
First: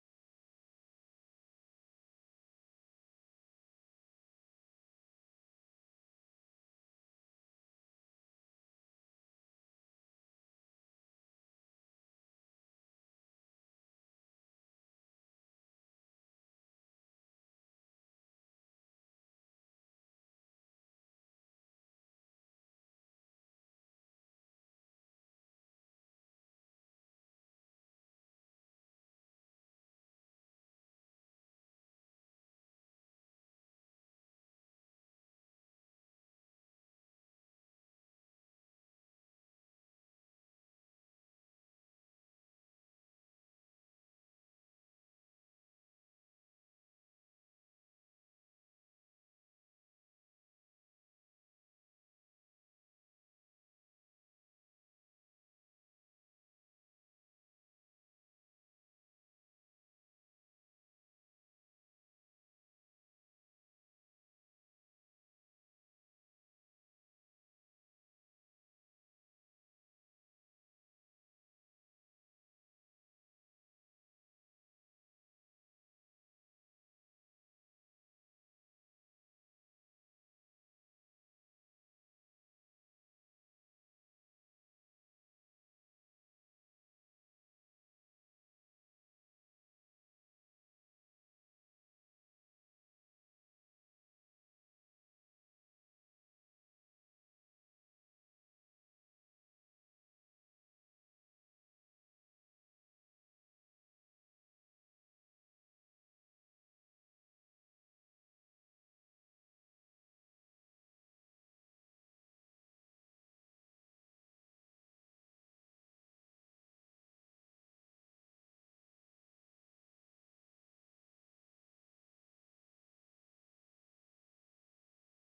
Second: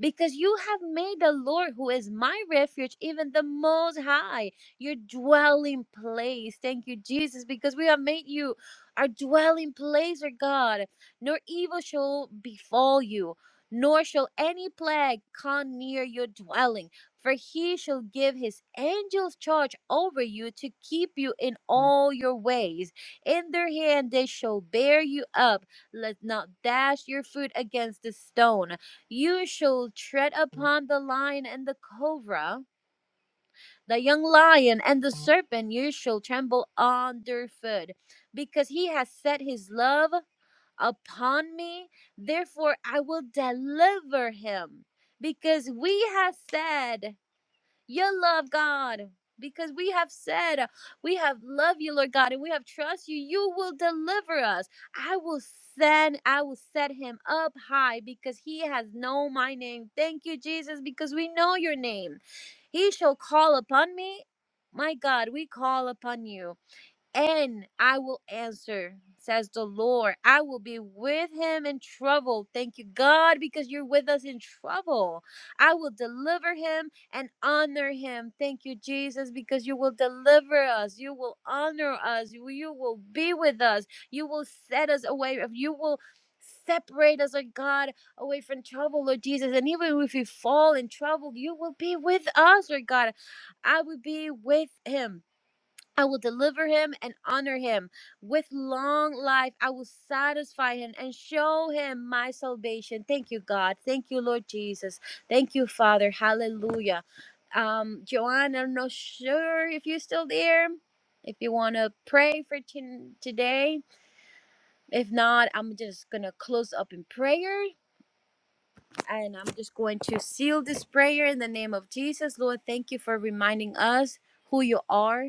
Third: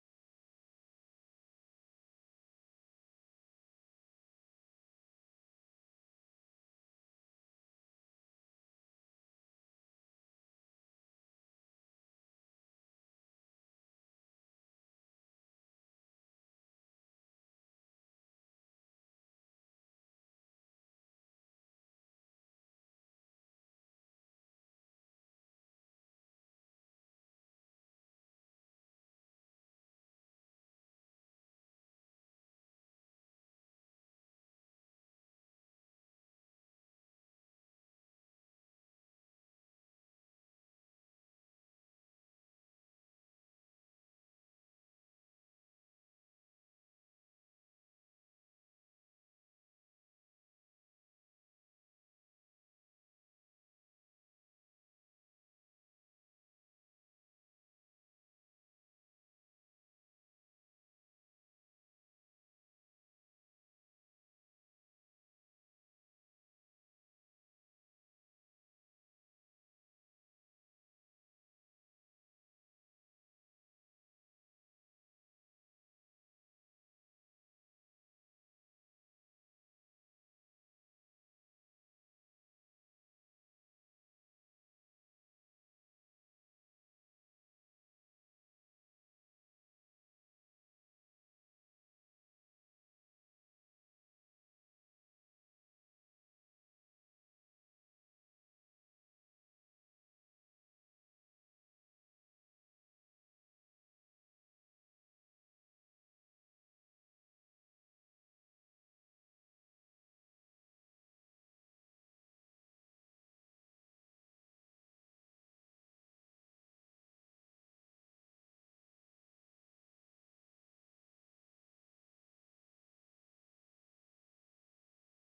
S1: Because you have made the Lord, who is my refuge, even the Most High, your dwelling place. Thank you, Jesus, because we have made you our dwelling place, our God. Nor evil shall befall you, nor shall any plague come near your dwelling. For he shall give his angels charge over you to keep you in all your ways. In their hand they shall bear you up. Let not dash your foot against a stone. You shall tread upon the lion and the cobra, the young lion and the serpent. You shall tremble under foot, because he has set his love upon me. Therefore I will deliver him, because we have said. You love God. Because we have said, we have loved you, Lord God, and we have trust you. You will deliver us. I will send, I will set him up high because he has known my name. Thank you, Jesus, because we know your name. He shall call upon me. My God, we call upon you and I will answer, says the Lord. I will be with him in trouble. Thank you, God, because you're with us in trouble. I will deliver him and honor him. Thank you, Jesus, because you will deliver us. You will honor us. You you will be with us. You will set us away. You will separate us, Lord God, away from trouble, Lord Jesus. And even if we fall in trouble, you will be with us, Lord God. I will be with him. I will deliver him and honor him. With long life, I will satisfy him and show him my salvation. Thank you, God. Thank you, Lord Jesus. Thank you, Father. Hallelujah. Um, Joanne, I'm not sure if you're still there. If you want to pray for t- today, if not, I'm just going to close up in prayer. And I'm just going to seal this prayer in the name of Jesus. Lord, thank you for reminding us who you are.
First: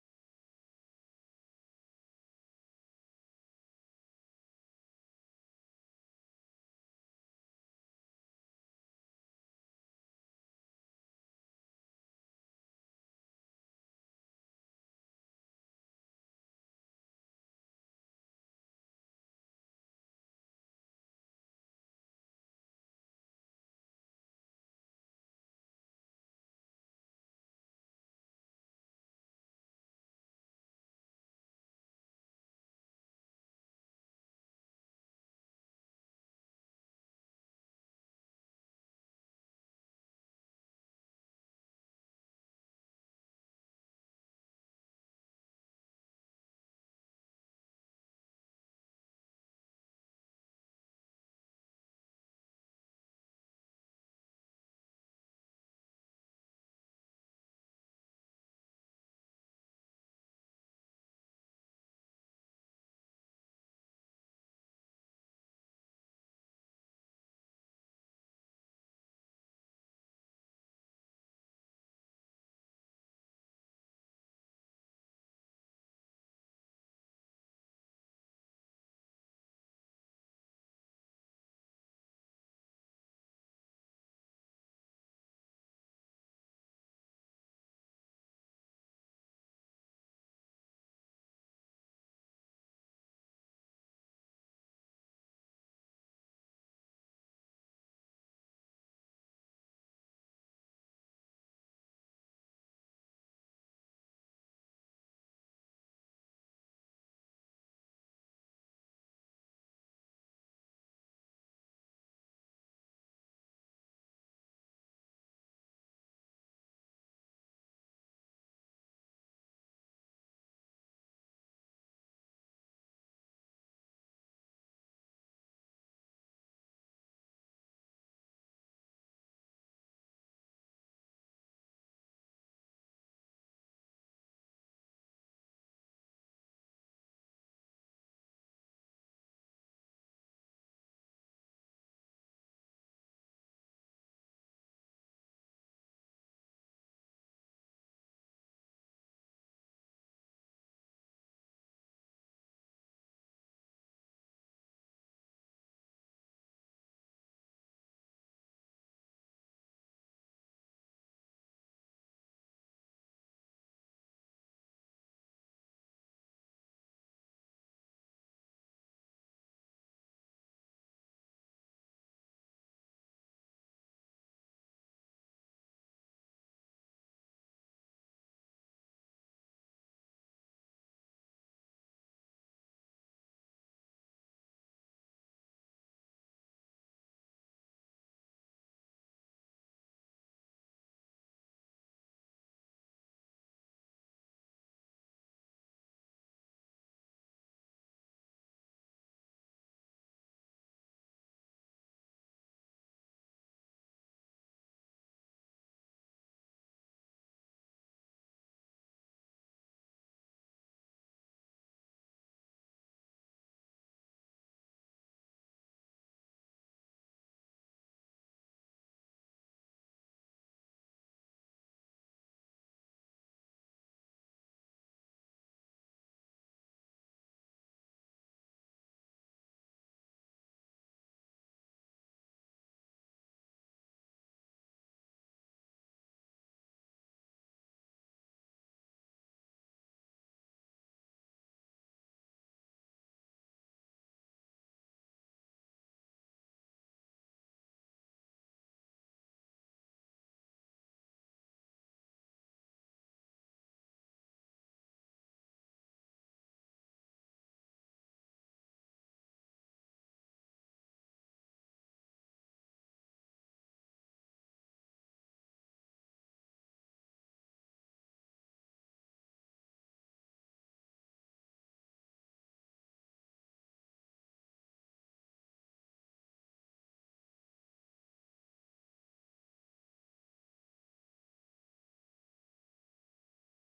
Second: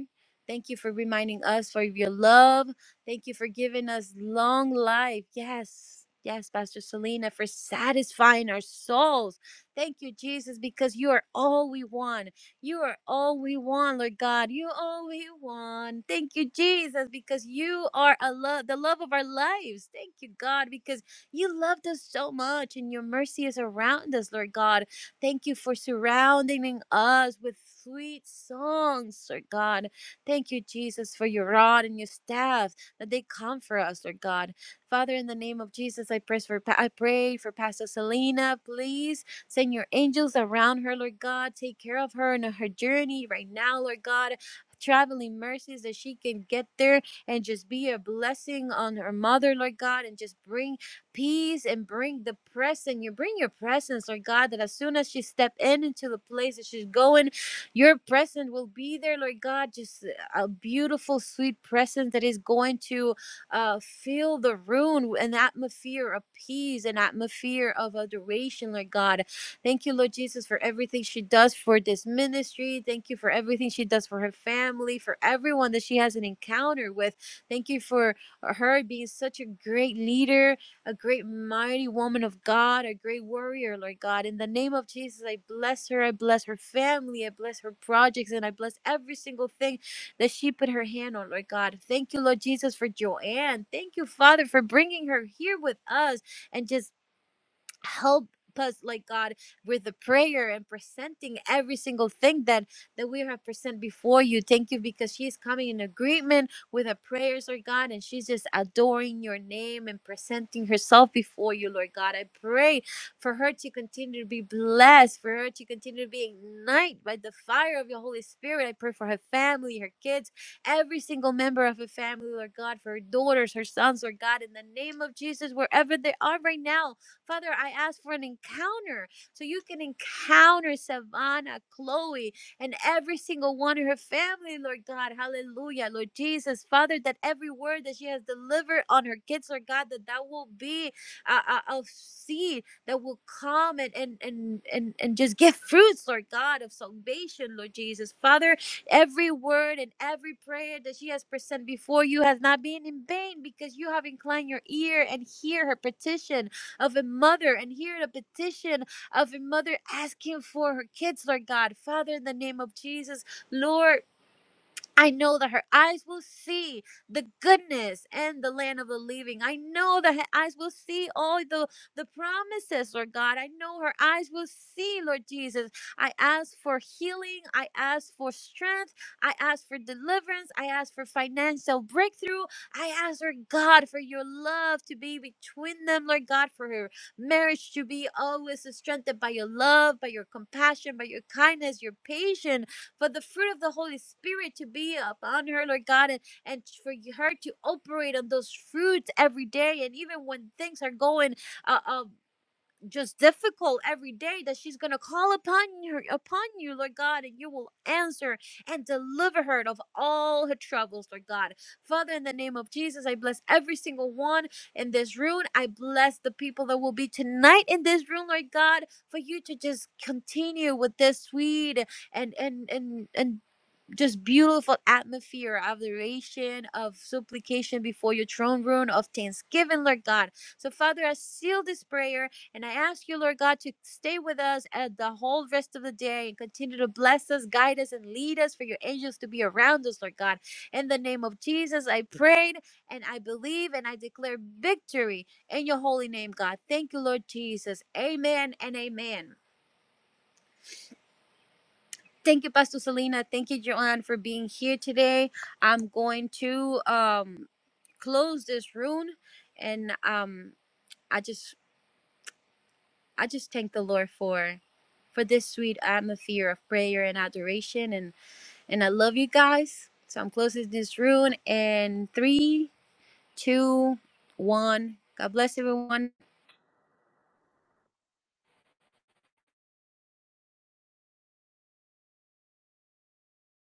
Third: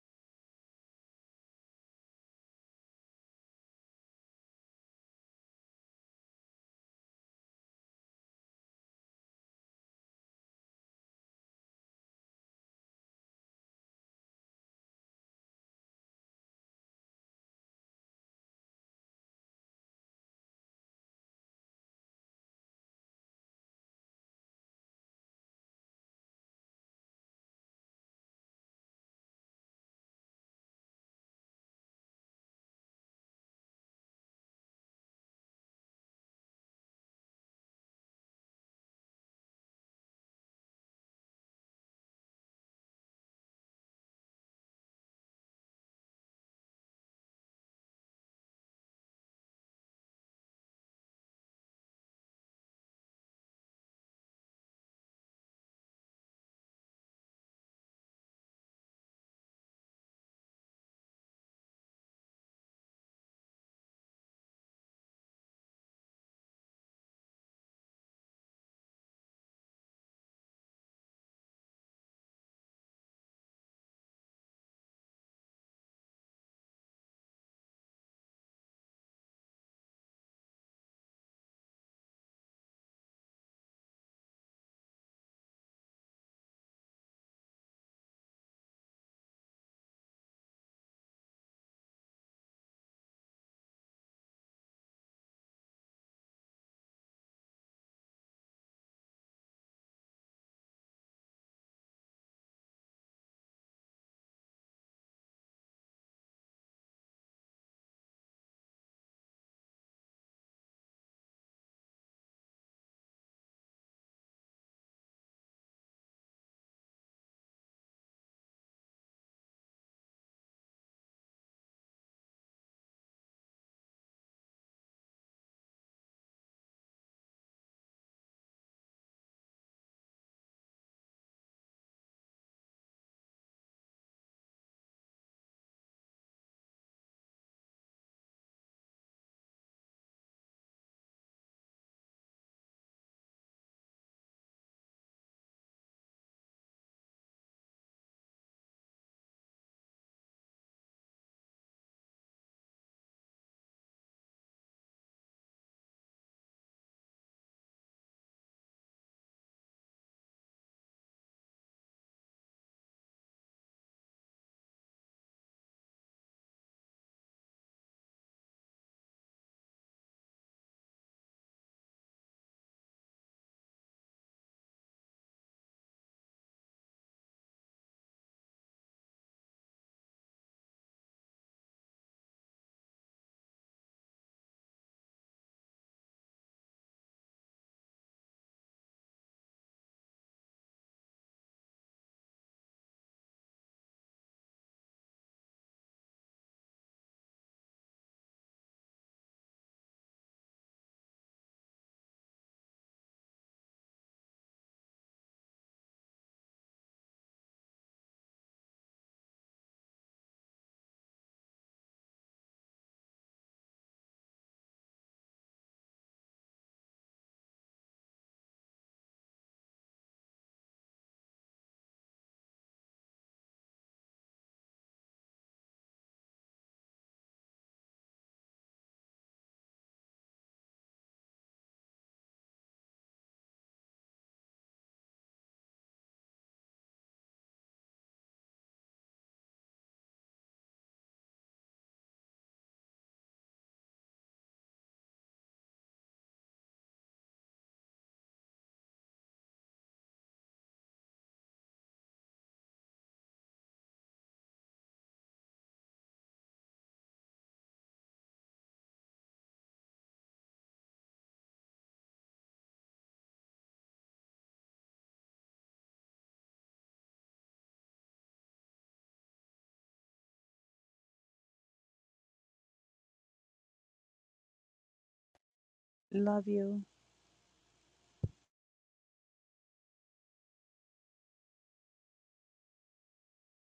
S1: Thank you for reminding us for your love. Thank you for giving us long life. Yes. Yes, Pastor Selena, for satisfying our souls. Thank you, Jesus, because you are all we want. You are all we want, Lord God. You are all we want. Thank you, Jesus, because you are a love, the love of our lives. Thank you, God, because you loved us so much, and your mercy is around us, Lord God. Thank you for surrounding us with sweet songs, Lord God. Thank you, Jesus, for your rod and your staff that they comfort us, Lord God. Father, in the name of Jesus, I pray for I pray for Pastor Selena. Please send your angels around her, Lord God. Take care of her and her journey right now, Lord God. Traveling mercies that she can get there and just be a blessing on her mother, Lord God, and just bring peace and bring the presence. You bring your presence, Lord God, that as soon as she step in into the place that she's going, your presence will be there, Lord God. Just a beautiful, sweet presence that is going to uh, fill the room, an atmosphere of peace, an atmosphere of adoration, Lord God. Thank you, Lord Jesus, for everything she does for this ministry. Thank you for everything she does for her family, for everyone that she has an encounter with. Thank you for her being such a great leader a great mighty woman of God, a great warrior, Lord God. In the name of Jesus, I bless her. I bless her family. I bless her projects. And I bless every single thing that she put her hand on, Lord God. Thank you, Lord Jesus, for Joanne. Thank you, Father, for bringing her here with us and just help us like god with the prayer and presenting every single thing that that we have present before you thank you because she's coming in agreement with her prayers lord god and she's just adoring your name and presenting herself before you lord god i pray for her to continue to be blessed for her to continue to be ignited by the fire of your holy spirit i pray for her family her kids every single member of her family lord god for her daughters her sons lord god in the name of jesus wherever they are right now Father, I ask for an encounter so you can encounter Savannah, Chloe, and every single one of her family, Lord God. Hallelujah, Lord Jesus. Father, that every word that she has delivered on her kids, Lord God, that that will be a, a, a seed that will come and, and, and, and, and just give fruits, Lord God, of salvation, Lord Jesus. Father, every word and every prayer that she has presented before you has not been in vain because you have inclined your ear and hear her petition of a mother and hearing a petition of a mother asking for her kids, Lord God. Father, in the name of Jesus, Lord, I know that her eyes will see the goodness and the land of the living. I know that her eyes will see all the, the promises, Lord God. I know her eyes will see, Lord Jesus. I ask for healing. I ask for strength. I ask for deliverance. I ask for financial breakthrough. I ask, Lord God, for your love to be between them, Lord God, for her marriage to be always strengthened by your love, by your compassion, by your kindness, your patience for the fruit of the Holy Spirit to be upon her, Lord God, and, and for her to operate on those fruits every day. And even when things are going uh. uh, just difficult every day that she's going to call upon her upon you lord god and you will answer and deliver her of all her troubles lord god father in the name of jesus i bless every single one in this room i bless the people that will be tonight in this room lord god for you to just continue with this sweet and and and and just beautiful atmosphere of adoration, of supplication before your throne room, of thanksgiving, Lord God. So, Father, I seal this prayer and I ask you, Lord God, to stay with us at the whole rest of the day and continue to bless us, guide us, and lead us for your angels to be around us, Lord God. In the name of Jesus, I prayed and I believe and I declare victory in your holy name, God. Thank you, Lord Jesus. Amen and amen. Thank you, Pastor Selena. Thank you, Joanne, for being here today. I'm going to um, close this room and um, I just I just thank the Lord for for this sweet atmosphere of prayer and adoration and and I love you guys. So I'm closing this room in three, two, one. God bless everyone.